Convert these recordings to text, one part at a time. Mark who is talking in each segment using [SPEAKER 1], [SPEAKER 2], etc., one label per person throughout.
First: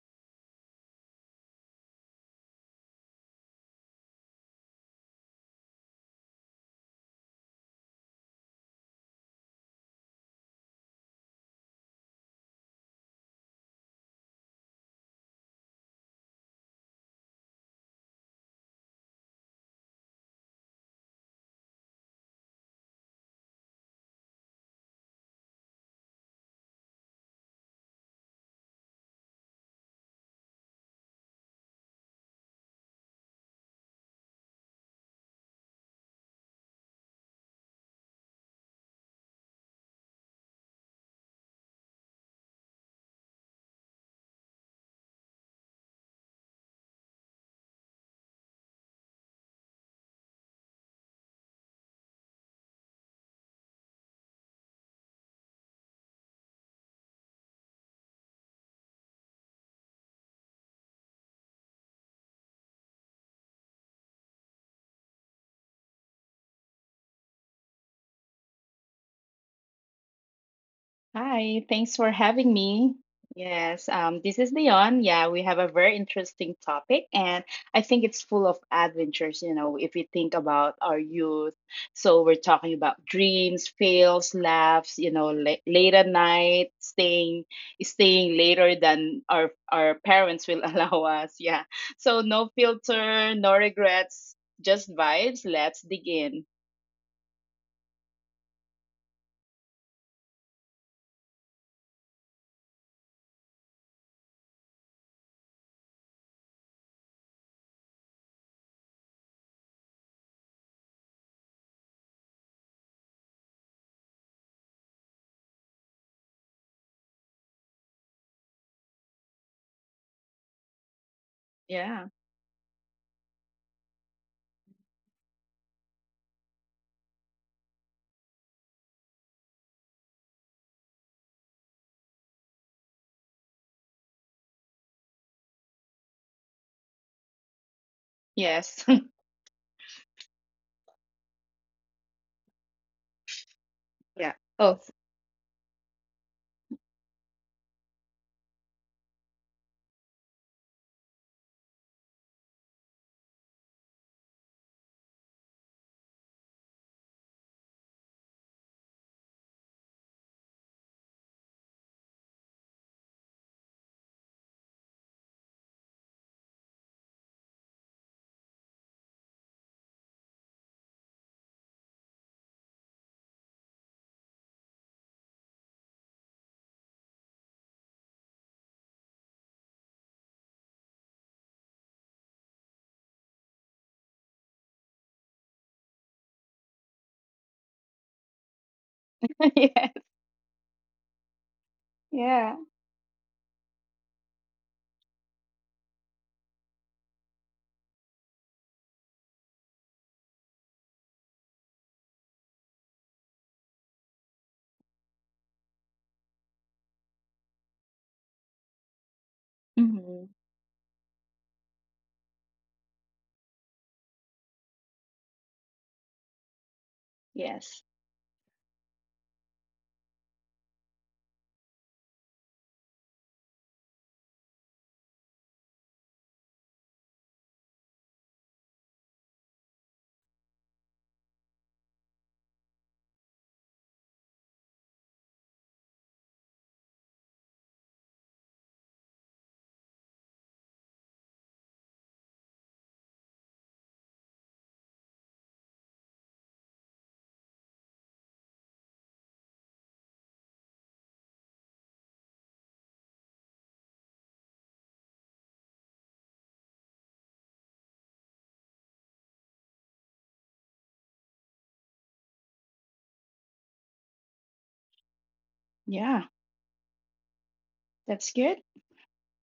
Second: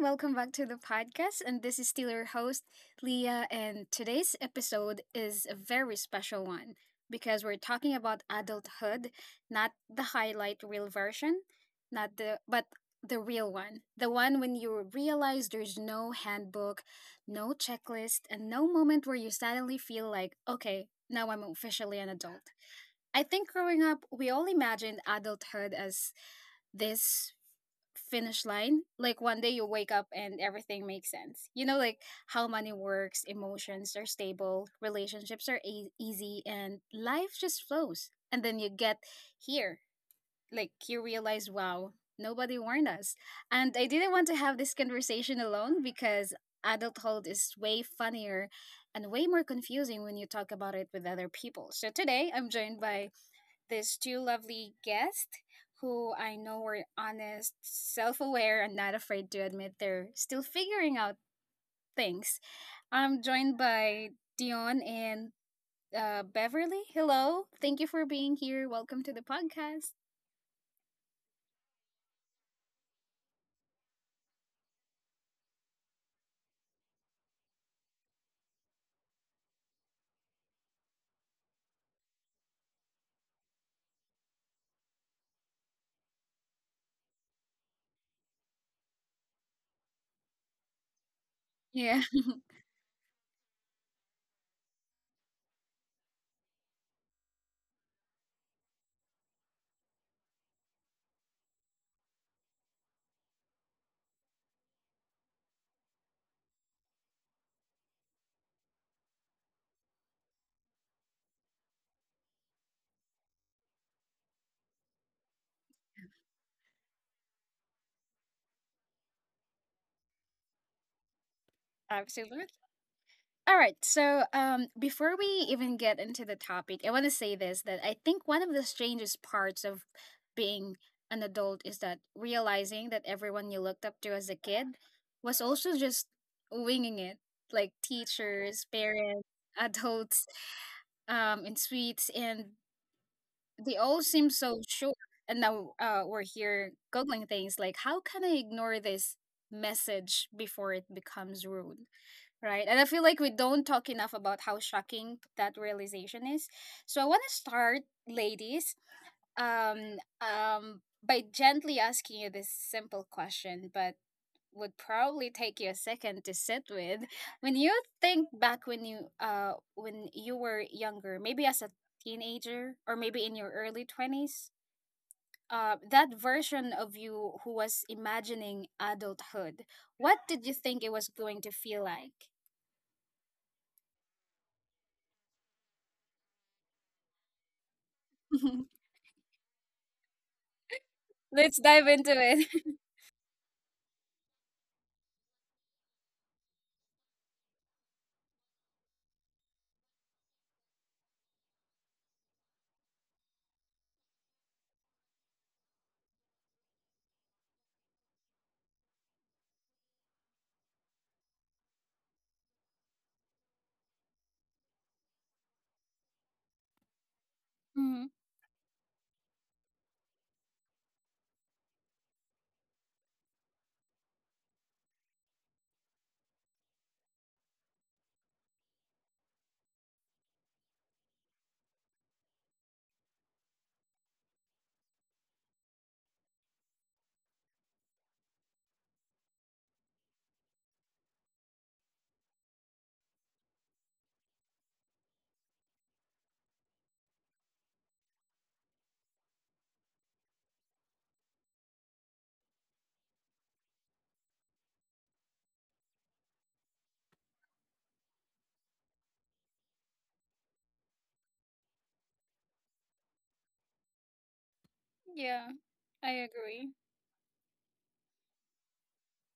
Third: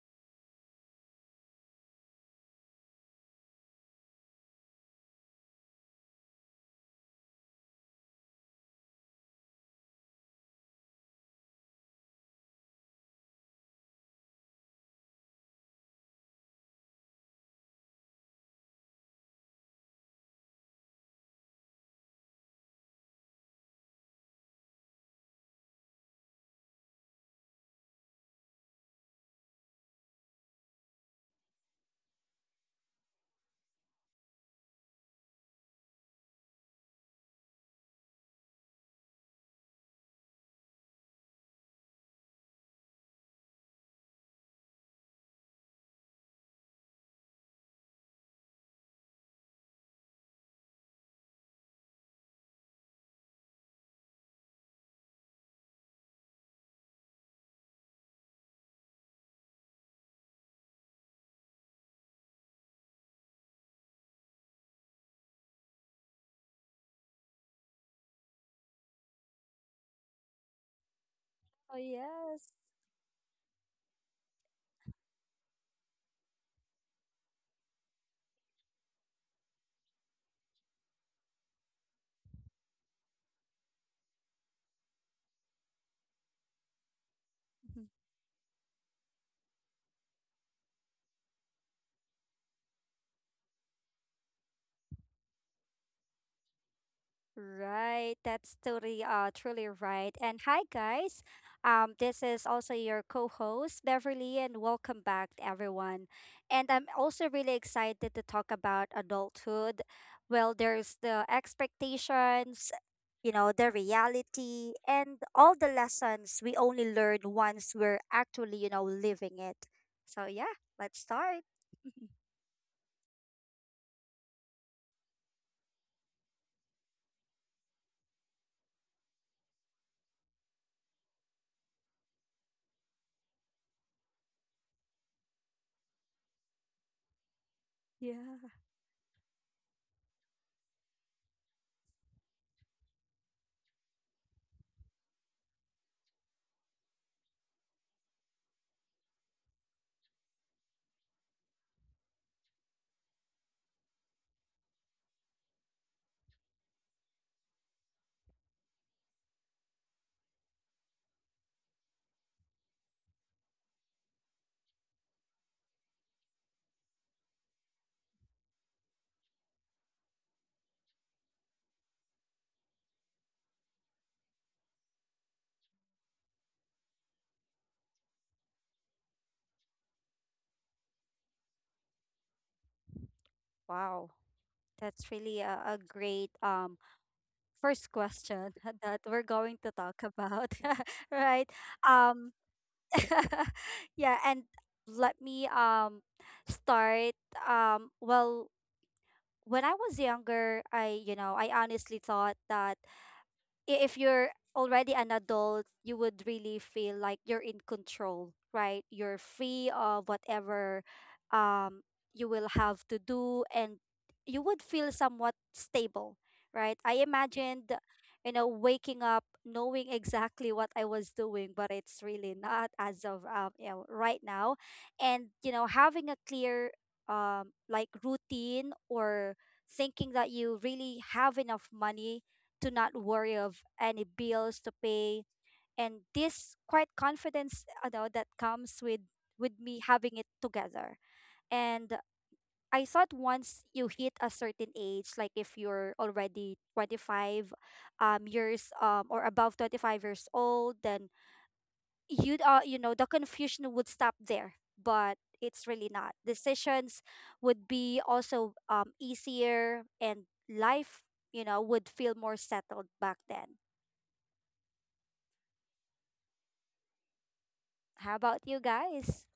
[SPEAKER 1] Welcome back to the podcast. And this is still your host, Leah. And today's episode is a very special one because we're talking about adulthood, not the highlight reel version, not the, but the real one. The one when you realize there's no handbook, no checklist, and no moment where you suddenly feel like, okay, now I'm officially an adult. I think growing up, we all imagined adulthood as this finish line. Like, one day you wake up and everything makes sense, you know, like how money works, emotions are stable, relationships are easy, and life just flows. And then you get here, like, you realize, wow, nobody warned us. And I didn't want to have this conversation alone because adulthood is way funnier and way more confusing when you talk about it with other people. So today I'm joined by these two lovely guests who I know were honest, self aware, and not afraid to admit they're still figuring out things. I'm joined by Dion and Beverly. Hello. Thank you for being here. Welcome to the podcast.
[SPEAKER 2] Hi,
[SPEAKER 3] Oh
[SPEAKER 2] thanks for having
[SPEAKER 3] yes.
[SPEAKER 2] me. Yes, this is Leon. Yeah, we have a very interesting topic, and I think it's full of adventures, you know, if we think about our youth. So we're talking about dreams, fails, laughs, you know, la late at night, staying
[SPEAKER 3] Mhm.
[SPEAKER 2] staying later than our parents will allow us. Yeah.
[SPEAKER 1] Yeah,
[SPEAKER 2] So no filter, no regrets, just vibes. Let's dig in.
[SPEAKER 3] Right, that's totally truly right. And hi guys. This is also your co-host Beverly, and welcome back everyone. And I'm also really excited to talk about adulthood. Well, there's the expectations, you know, the reality, and all the lessons we only learn once we're actually you know, living it. So yeah, let's start.
[SPEAKER 2] Yeah.
[SPEAKER 1] absolutely. All right. So, before we even get into the topic, I want to say this that I think one of the strangest parts of being an adult is that realizing that everyone you looked up to as a kid was also just winging it, like
[SPEAKER 3] Yeah.
[SPEAKER 1] teachers,
[SPEAKER 2] Yes.
[SPEAKER 1] parents, adults, in suites, and they all seem
[SPEAKER 2] Yeah.
[SPEAKER 1] so
[SPEAKER 2] Oh,
[SPEAKER 1] sure. And now we're here googling things like, how can I ignore this message before it becomes rude? Right. And I feel like we don't talk enough about how shocking that realization is. So I want to start, ladies, um, um, by gently asking you this simple question, but would probably take you a second to sit with. When you think back, when you were younger, maybe as a teenager or maybe in your early 20s, that version of you who was imagining adulthood, what did you think it was going to feel like?
[SPEAKER 3] Wow. That's really a great first question that we're going to
[SPEAKER 2] yes.
[SPEAKER 3] talk about, right?
[SPEAKER 1] Let's dive into
[SPEAKER 3] Um
[SPEAKER 1] it.
[SPEAKER 2] Yeah.
[SPEAKER 3] yeah. And let me start. Well, when I was younger, I honestly thought that if you're already an adult, you would really feel like you're in control, right? You're free of
[SPEAKER 2] Hmm.
[SPEAKER 3] whatever um, you will have to do, and you would feel somewhat stable, right? I imagined,
[SPEAKER 2] Yes.
[SPEAKER 1] Mhm.
[SPEAKER 3] waking up knowing exactly what I was doing, but it's really not as of right now, and having a clear like, routine, or thinking that you really have enough money to not worry of any bills to pay, and this quite confidence, that comes with me having it together. And I thought once you hit a certain age, like if you're already 25 years or above 25 years old, then you'd the confusion would stop there. But it's really not. Decisions would be also easier, and life would feel more settled back then.
[SPEAKER 1] Yeah, I
[SPEAKER 2] Yeah,
[SPEAKER 1] agree.
[SPEAKER 3] How
[SPEAKER 2] that's
[SPEAKER 3] about
[SPEAKER 2] good.
[SPEAKER 3] you guys?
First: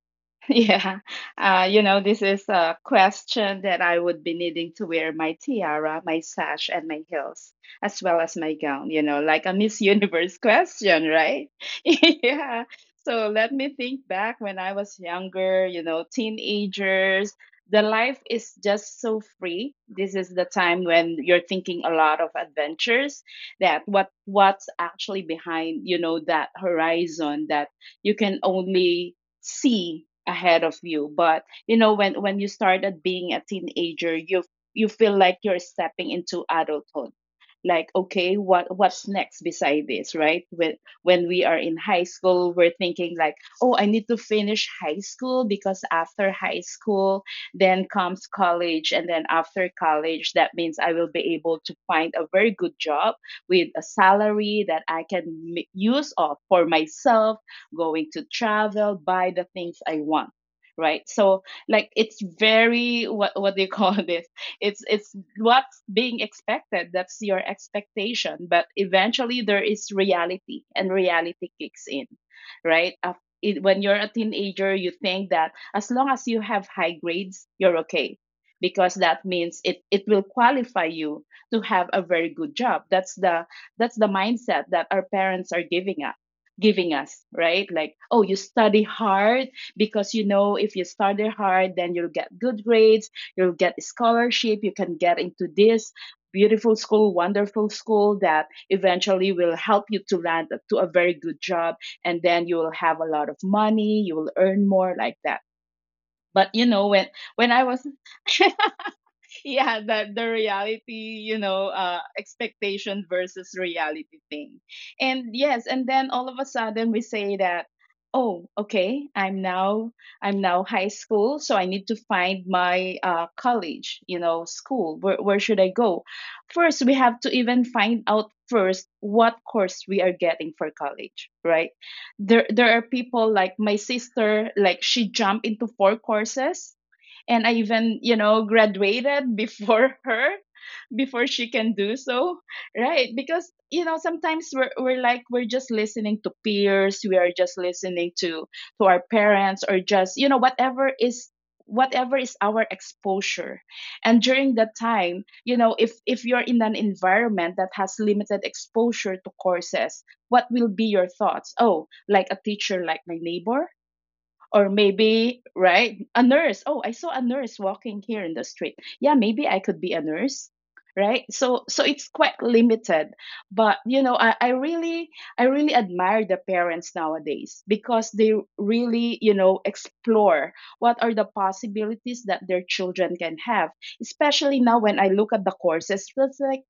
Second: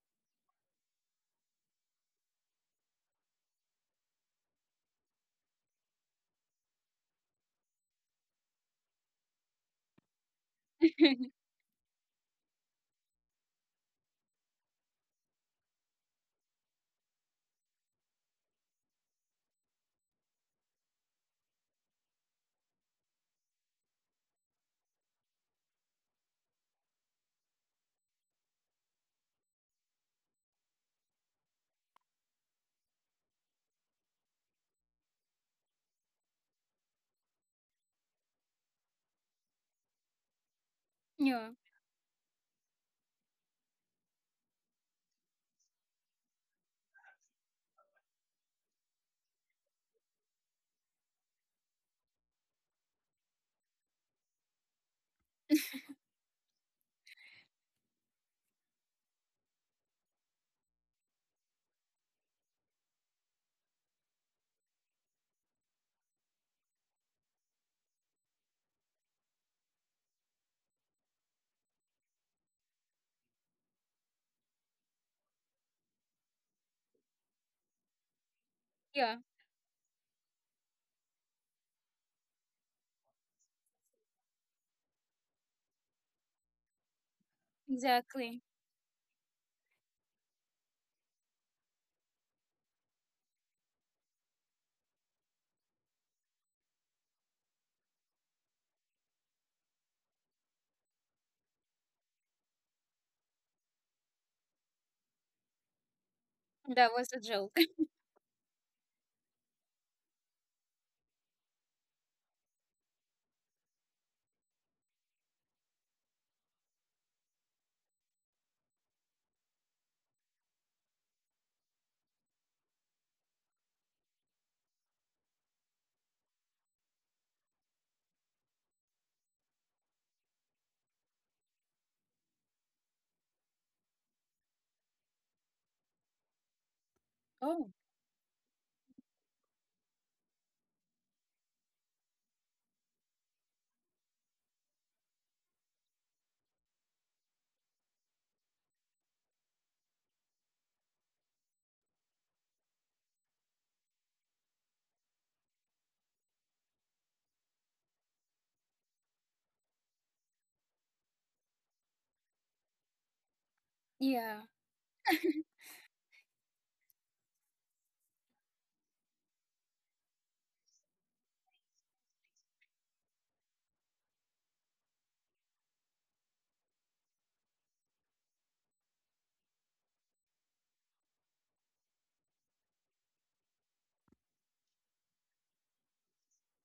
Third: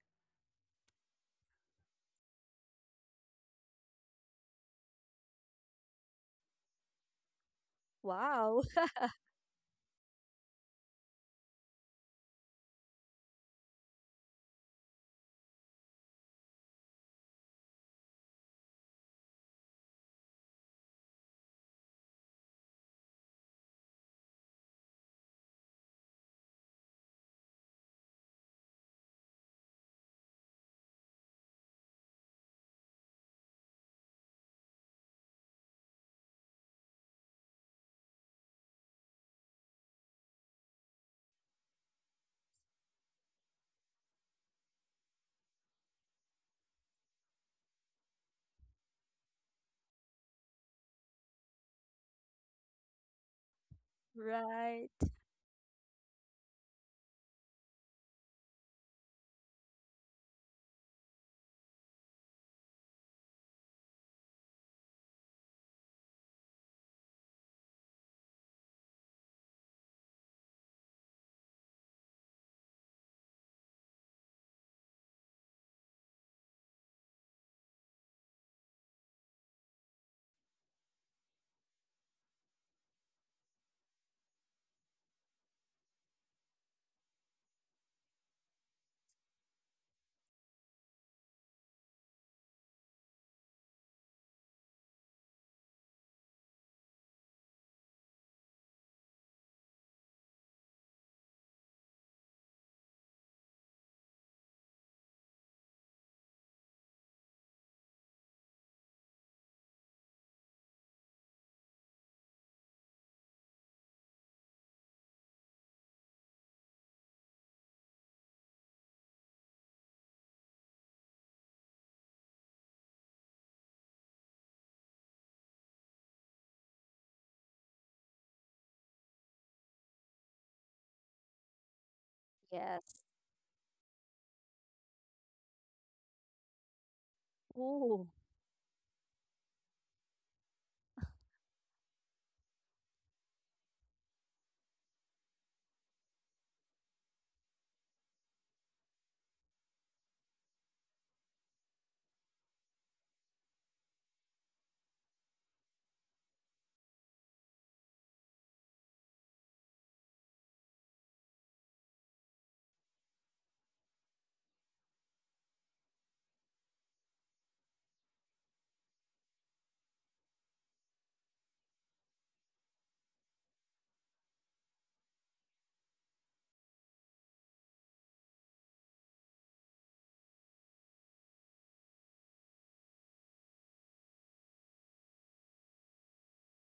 [SPEAKER 2] Yeah, you know, this is a question that I would be needing to wear my tiara, my sash, and my heels, as well as my
[SPEAKER 3] Wow.
[SPEAKER 2] gown, you know, like a Miss Universe question, right? Yeah. So let me think back when I was younger, you know, teenagers. The life is just so free. This is the time when you're thinking a lot of adventures that what's actually behind, you know, that horizon that you can only see ahead of you. But you know, when you started being a teenager, you feel like you're stepping into adulthood. Like, okay, what's next beside this, right? When we
[SPEAKER 1] yeah,
[SPEAKER 2] are in high school, we're thinking like, oh, I need to finish high school, because after high school then comes college, and then after college that means I will be able to find a very good job with a salary that I
[SPEAKER 3] Right.
[SPEAKER 2] can use of for myself, going to travel, buy the things I want. Right. So like, it's very, what do you call this? It's what's being expected. That's your expectation. But eventually there is reality, and reality kicks in. Right. When you're a teenager, you think that as long as you have high grades, you're okay, because
[SPEAKER 1] yeah,
[SPEAKER 2] that means it will qualify you to have a very good job. That's the mindset that our parents are giving us, right? Like, oh, you
[SPEAKER 1] exactly.
[SPEAKER 2] study hard, because you know if you study hard, then you'll get good grades, you'll get a scholarship, you can get into this wonderful school that eventually will help you to land to a very good job, and then you will have a lot of money, you will earn more like that. But you know,
[SPEAKER 1] That
[SPEAKER 2] when
[SPEAKER 1] was a joke.
[SPEAKER 2] I was yeah the reality, you know, expectation versus reality thing. And yes, and then all of a sudden we say that, oh okay, I'm now high school, so I need to find my college, you know, school where should I go. First we have to even find out first what course we are getting for college, right? There are
[SPEAKER 3] Yes.
[SPEAKER 2] people like my sister, like she jumped into four courses, and I
[SPEAKER 1] Oh,
[SPEAKER 2] even,
[SPEAKER 3] Ooh.
[SPEAKER 2] you know, graduated before her, before she can do so. Right, because you know, sometimes we're like, we're just listening to peers, we are just listening to our parents, or just you know whatever is our exposure. And during that time, you know, if you're in an environment that has limited exposure to courses, what will be your thoughts? Oh, like a teacher, like my neighbor,
[SPEAKER 1] yeah,
[SPEAKER 2] or maybe, right, a nurse. Oh, I saw a nurse walking here in the street, yeah maybe I could be a nurse, right? So it's quite limited. But you know, I really admire the parents nowadays, because they really, you know, explore what are the possibilities that their children can have, especially now when I look at the courses. It's like,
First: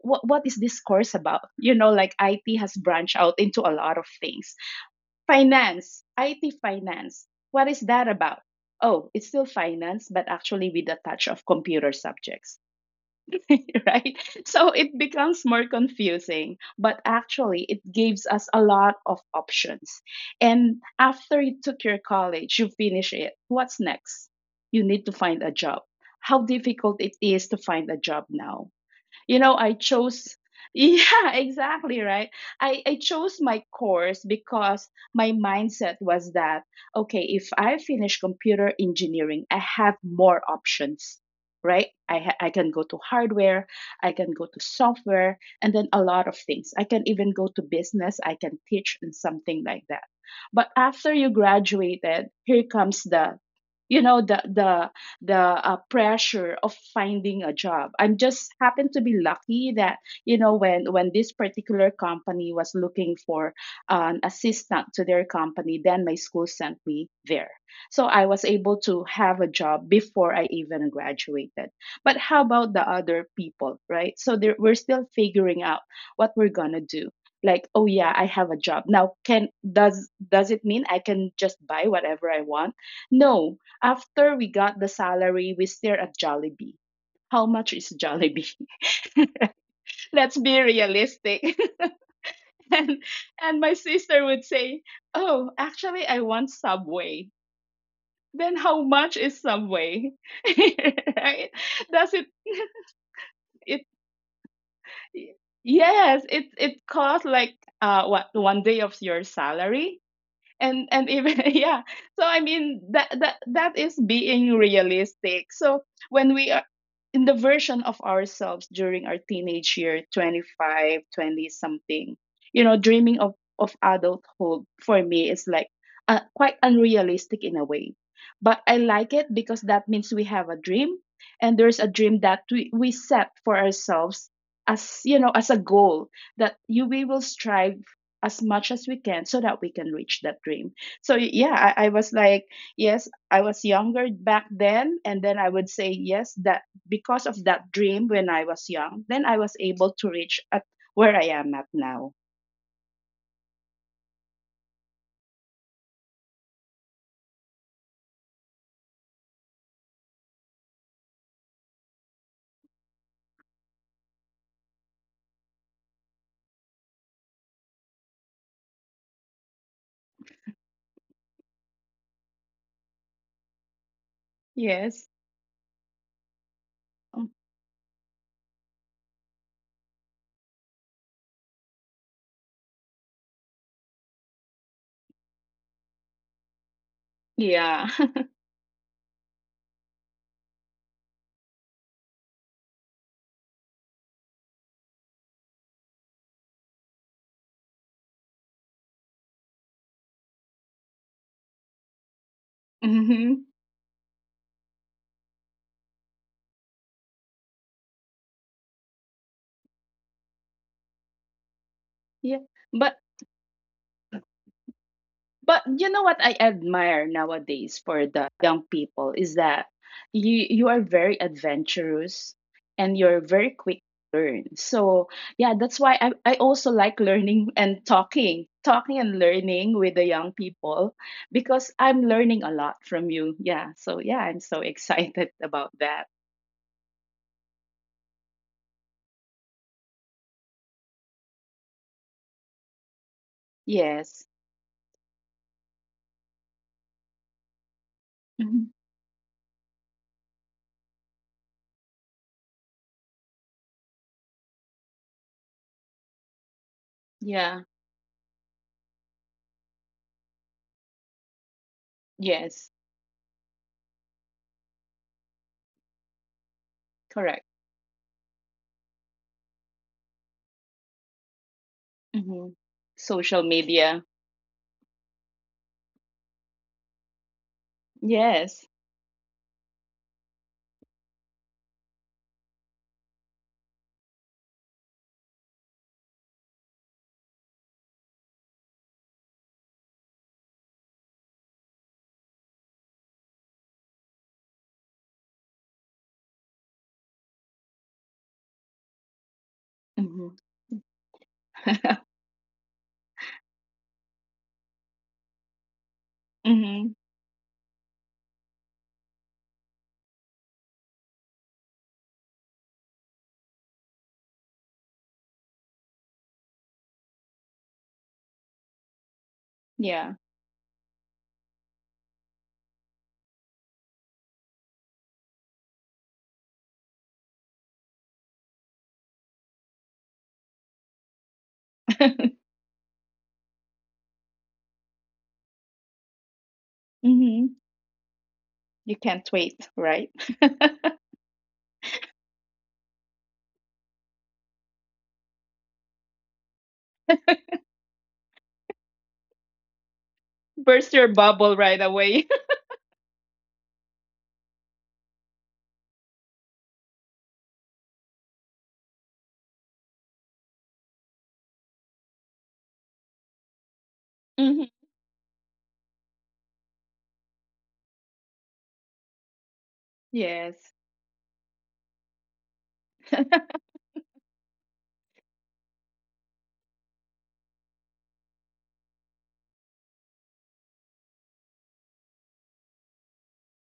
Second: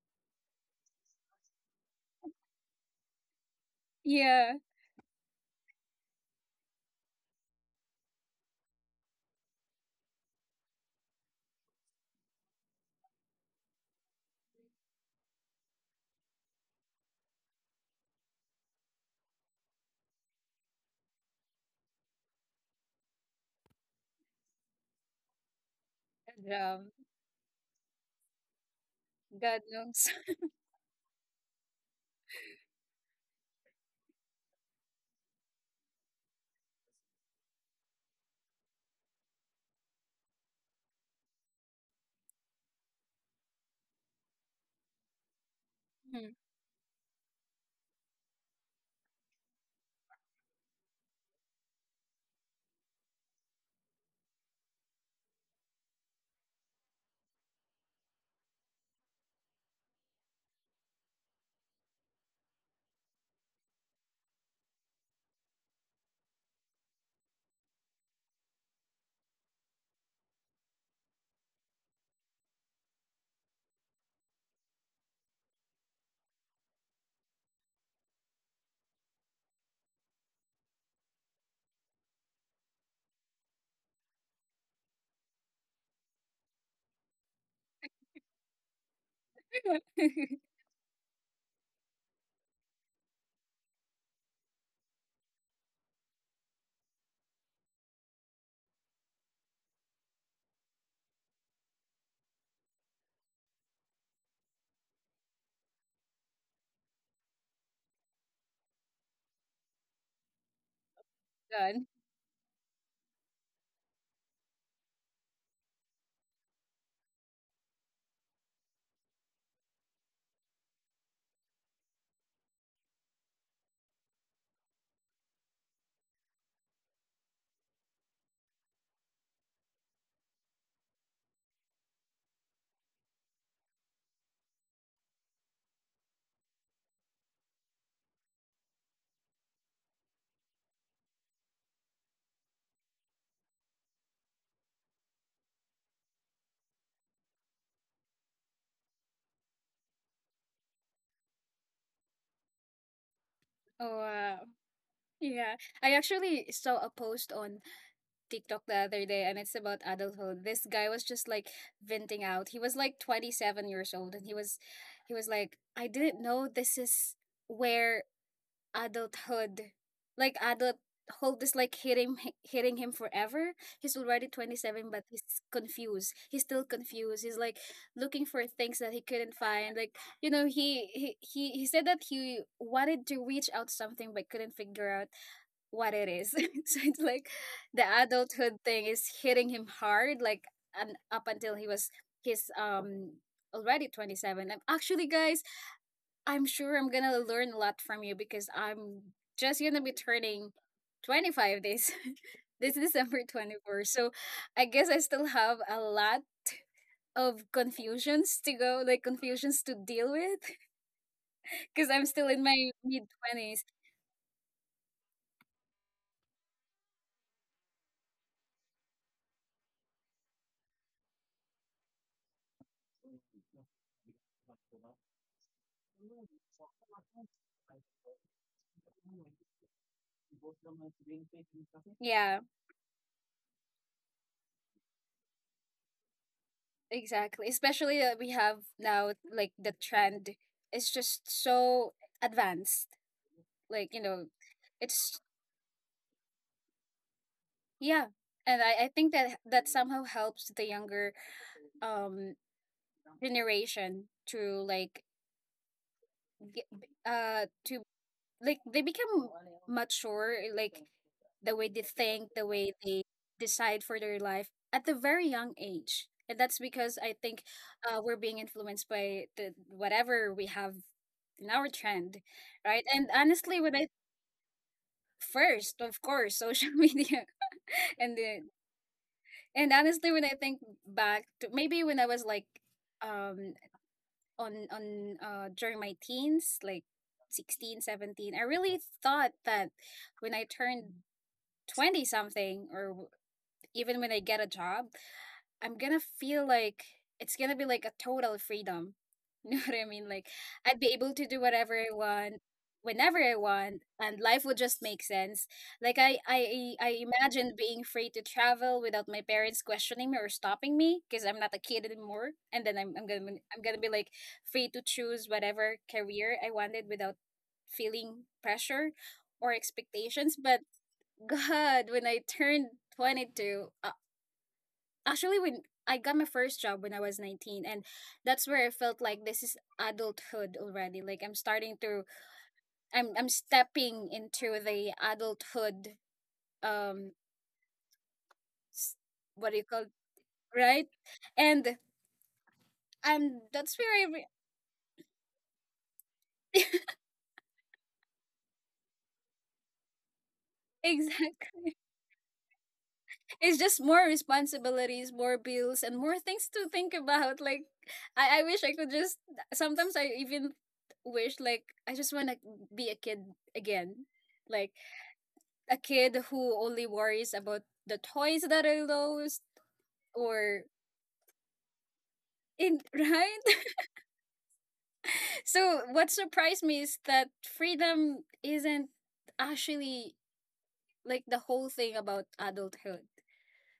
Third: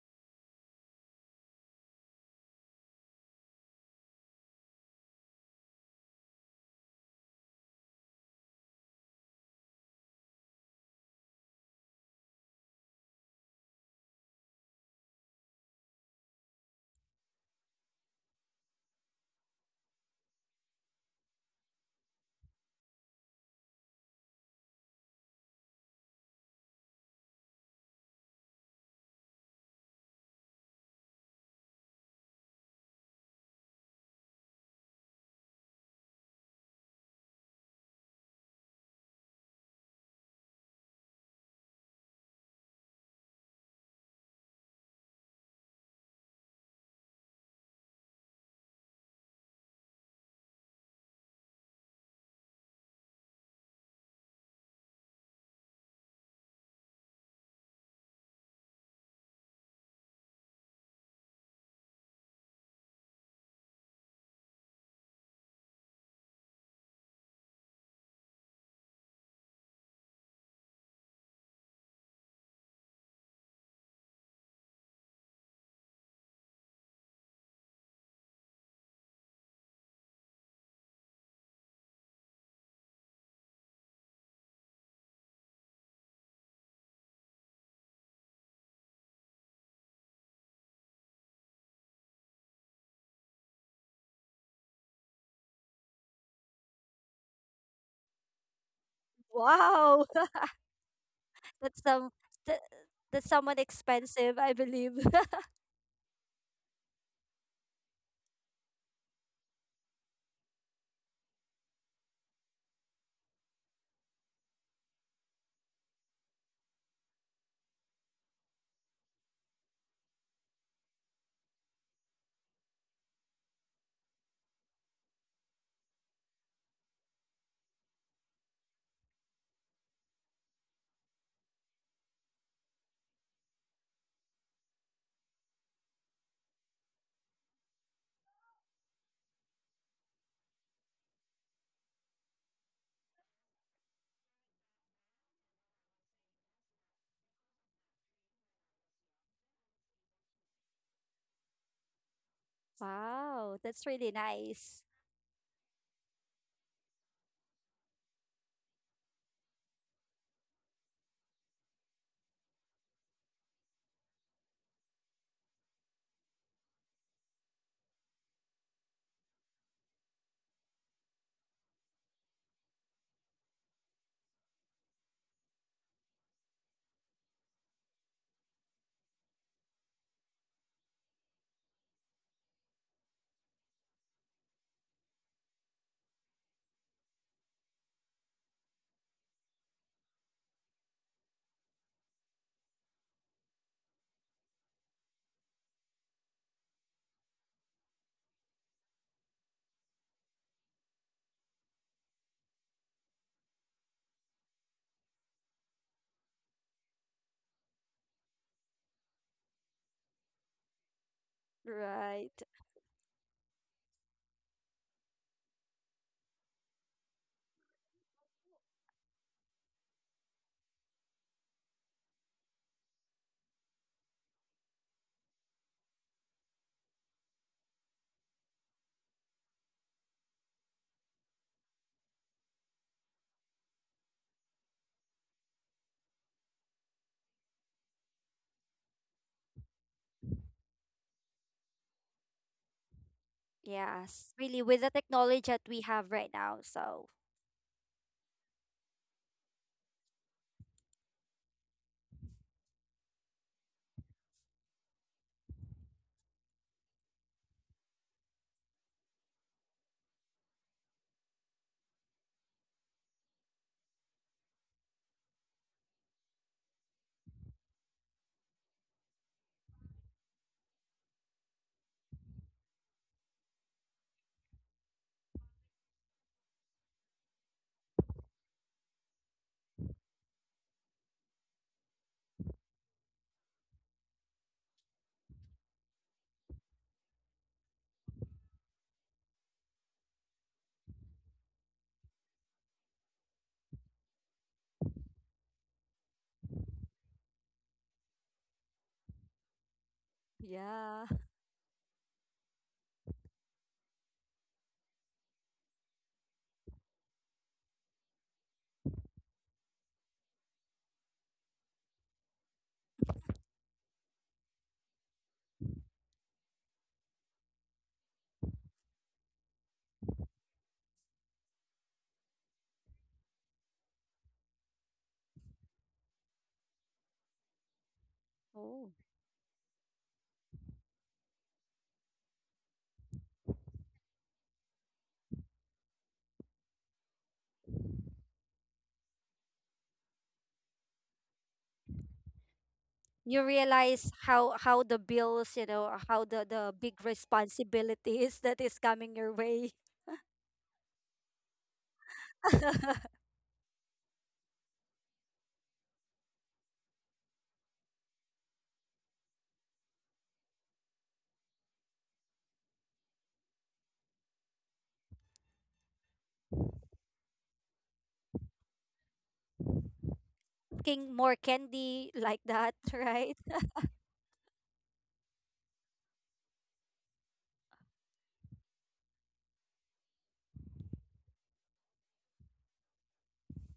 [SPEAKER 2] what is this course about? You know, like it has branched out into a lot of
[SPEAKER 1] yeah.
[SPEAKER 2] things. Finance, IT finance. What is that about? Oh, it's still finance, but actually with a touch of computer subjects, right? So it becomes more confusing, but actually it gives us a lot of options. And after you took your college, you finish it. What's next? You need to find a job. How
[SPEAKER 1] Good job.
[SPEAKER 2] difficult it is to find a job now. You know,
[SPEAKER 1] God
[SPEAKER 2] I
[SPEAKER 1] knows.
[SPEAKER 2] chose yeah, exactly, right. I chose my course because my mindset was that, okay, if I finish computer engineering, I have more options. Right, I can go to hardware, I can go to software, and then a lot
[SPEAKER 1] Mhm.
[SPEAKER 2] of things, I can even go to business, I can teach and something like that. But after you graduated, here comes the, you know, the pressure of finding a job. I'm just happened to be lucky that you know, when this particular company was looking for an assistant to their company, then my school sent me there. So I was able to have a job before I even graduated. But how about the other people, right? So there, we're still figuring out what we're gonna do. Like, oh yeah, I have a job now. Can Does it mean I can just buy whatever I want? No, after we got the salary, we stared at Jollibee. How much is Jollibee? Let's be realistic. and and my sister would say, "Oh, actually, I want Subway." Then how much is
[SPEAKER 3] Wow.
[SPEAKER 2] Subway? Right?
[SPEAKER 3] That's some
[SPEAKER 2] Does it
[SPEAKER 3] that, that's somewhat
[SPEAKER 2] It,
[SPEAKER 3] expensive, I believe.
[SPEAKER 2] yes, it costs like what one day of your salary, and even
[SPEAKER 1] God.
[SPEAKER 2] yeah. So I mean, that is being realistic. So when we are in the version of ourselves during our teenage year, 25, 20 something, you know, dreaming of adulthood, for me is like quite unrealistic in a way. But I like it, because that means we have a dream, and there's a dream that we set for ourselves, as you know, as a goal that you we will strive as much as we can so that we can reach that dream. So yeah, I was like, yes, I was younger back then, and then I would say yes that because of that dream when I was young, then I was able to reach at where I am at now.
[SPEAKER 3] Wow, that's
[SPEAKER 1] Oh,
[SPEAKER 3] really
[SPEAKER 1] wow.
[SPEAKER 3] nice.
[SPEAKER 1] Yeah. I actually saw a post on TikTok the other day, and it's about adulthood. This guy was just like venting out. He was like 27 years old, and he was like, I didn't know this is where adulthood. Like adulthood is like hitting him forever. He's already 27, but
[SPEAKER 2] Yes.
[SPEAKER 1] he's confused. He's still confused.
[SPEAKER 2] Mm.
[SPEAKER 1] He's like looking for things that he couldn't find. Like, you know, he said that he wanted to reach out something but couldn't figure out what it is. So it's like the
[SPEAKER 2] Yeah.
[SPEAKER 1] adulthood thing is hitting him hard, like, and up until he was his, already 27. And actually, guys, I'm sure I'm gonna learn a lot from you because I'm just gonna be turning 25 this this December
[SPEAKER 2] Hmm.
[SPEAKER 1] 24. So I guess I still have a lot of confusions to go, like confusions to deal with because I'm still in
[SPEAKER 3] Right.
[SPEAKER 1] my
[SPEAKER 2] Yeah.
[SPEAKER 1] mid
[SPEAKER 2] But
[SPEAKER 1] 20s.
[SPEAKER 2] But you know what I admire nowadays for the young people is that you are very adventurous and you're very quick to learn. So yeah, that's why I also like learning and Talking and learning with the young people, because I'm
[SPEAKER 1] Yeah,
[SPEAKER 2] learning a lot from you. Yeah. So yeah, I'm so excited about that.
[SPEAKER 1] exactly. Especially that we have now, like, the trend is just so advanced. Like, you know,
[SPEAKER 3] Yes.
[SPEAKER 2] Yes.
[SPEAKER 3] Really, with the
[SPEAKER 1] it's,
[SPEAKER 3] technology that we have right now, so.
[SPEAKER 1] yeah. And I
[SPEAKER 2] Mhm.
[SPEAKER 1] think that that somehow helps the younger um generation to like ge- uh to
[SPEAKER 2] Yeah.
[SPEAKER 1] they become mature, like the way they think, the way
[SPEAKER 2] Yes.
[SPEAKER 1] they decide for their life at the very young age, and that's because I think
[SPEAKER 2] Correct.
[SPEAKER 1] we're being influenced by the whatever we have in our trend,
[SPEAKER 2] Hmm.
[SPEAKER 1] right? And honestly,
[SPEAKER 2] Social
[SPEAKER 1] when I
[SPEAKER 2] media.
[SPEAKER 1] first, of course, social media and the
[SPEAKER 2] Yes.
[SPEAKER 1] and honestly when I think back to maybe when I was like, um on during my teens, like 16, 17, I really thought that when I turned 20 something, or even when I get a job, I'm gonna feel like it's gonna be like a total freedom. You know what I mean? Like
[SPEAKER 2] Hmm.
[SPEAKER 1] I'd be
[SPEAKER 3] Yeah.
[SPEAKER 1] able to do whatever I want, whenever I want, and life would just make sense. Like, I
[SPEAKER 2] Hmm.
[SPEAKER 1] imagined being free to travel without my parents questioning me or stopping me because I'm not a kid anymore. And then I'm gonna be like free to choose whatever career I wanted without feeling pressure or
[SPEAKER 2] Yeah.
[SPEAKER 1] expectations. But God, when I turned 22, actually when I got my first job when I was 19, and that's where I
[SPEAKER 3] Oh.
[SPEAKER 1] felt like this is adulthood already, like I'm starting to I'm stepping into the adulthood, um
[SPEAKER 2] Hmm.
[SPEAKER 1] s-
[SPEAKER 2] You can't
[SPEAKER 1] what do you
[SPEAKER 2] wait,
[SPEAKER 1] call,
[SPEAKER 2] right?
[SPEAKER 1] right? And and
[SPEAKER 3] You
[SPEAKER 1] that's where
[SPEAKER 3] realize how the bills, or how the big responsibilities that is coming your way.
[SPEAKER 2] Burst your bubble
[SPEAKER 1] exactly,
[SPEAKER 2] right away.
[SPEAKER 1] it's just more responsibilities, more bills, and more things to think about. Like, I wish I could just, sometimes I even wish like I just want to be a kid again, like
[SPEAKER 2] Hmm.
[SPEAKER 1] a kid who only worries about the toys that I lost or
[SPEAKER 2] Yes,
[SPEAKER 3] King more candy like that,
[SPEAKER 1] in right?
[SPEAKER 3] right?
[SPEAKER 1] So what surprised me is that freedom isn't actually like the whole thing about adulthood.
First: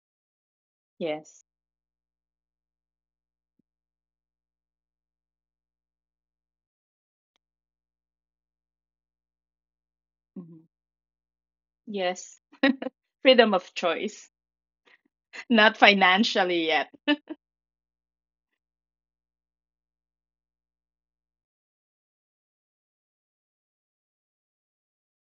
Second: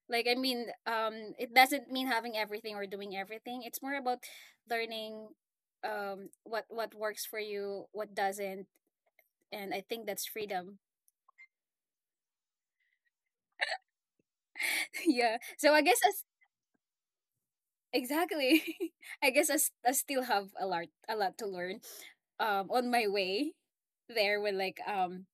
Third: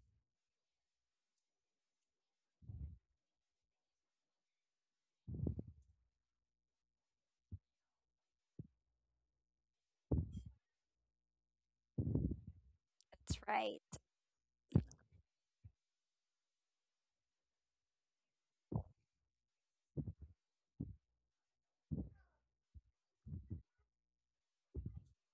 [SPEAKER 1] Like, I mean,
[SPEAKER 2] yes,
[SPEAKER 1] it doesn't mean having everything or doing everything. It's more about learning, what works for you, what doesn't, and I think that's
[SPEAKER 2] hmm,
[SPEAKER 1] freedom.
[SPEAKER 2] yes.
[SPEAKER 3] That's
[SPEAKER 2] Freedom of
[SPEAKER 3] right.
[SPEAKER 2] choice,
[SPEAKER 1] yeah. So
[SPEAKER 2] not
[SPEAKER 1] I guess as
[SPEAKER 2] financially yet.
[SPEAKER 1] Exactly. I guess I still have a lot to learn, on my way there when like,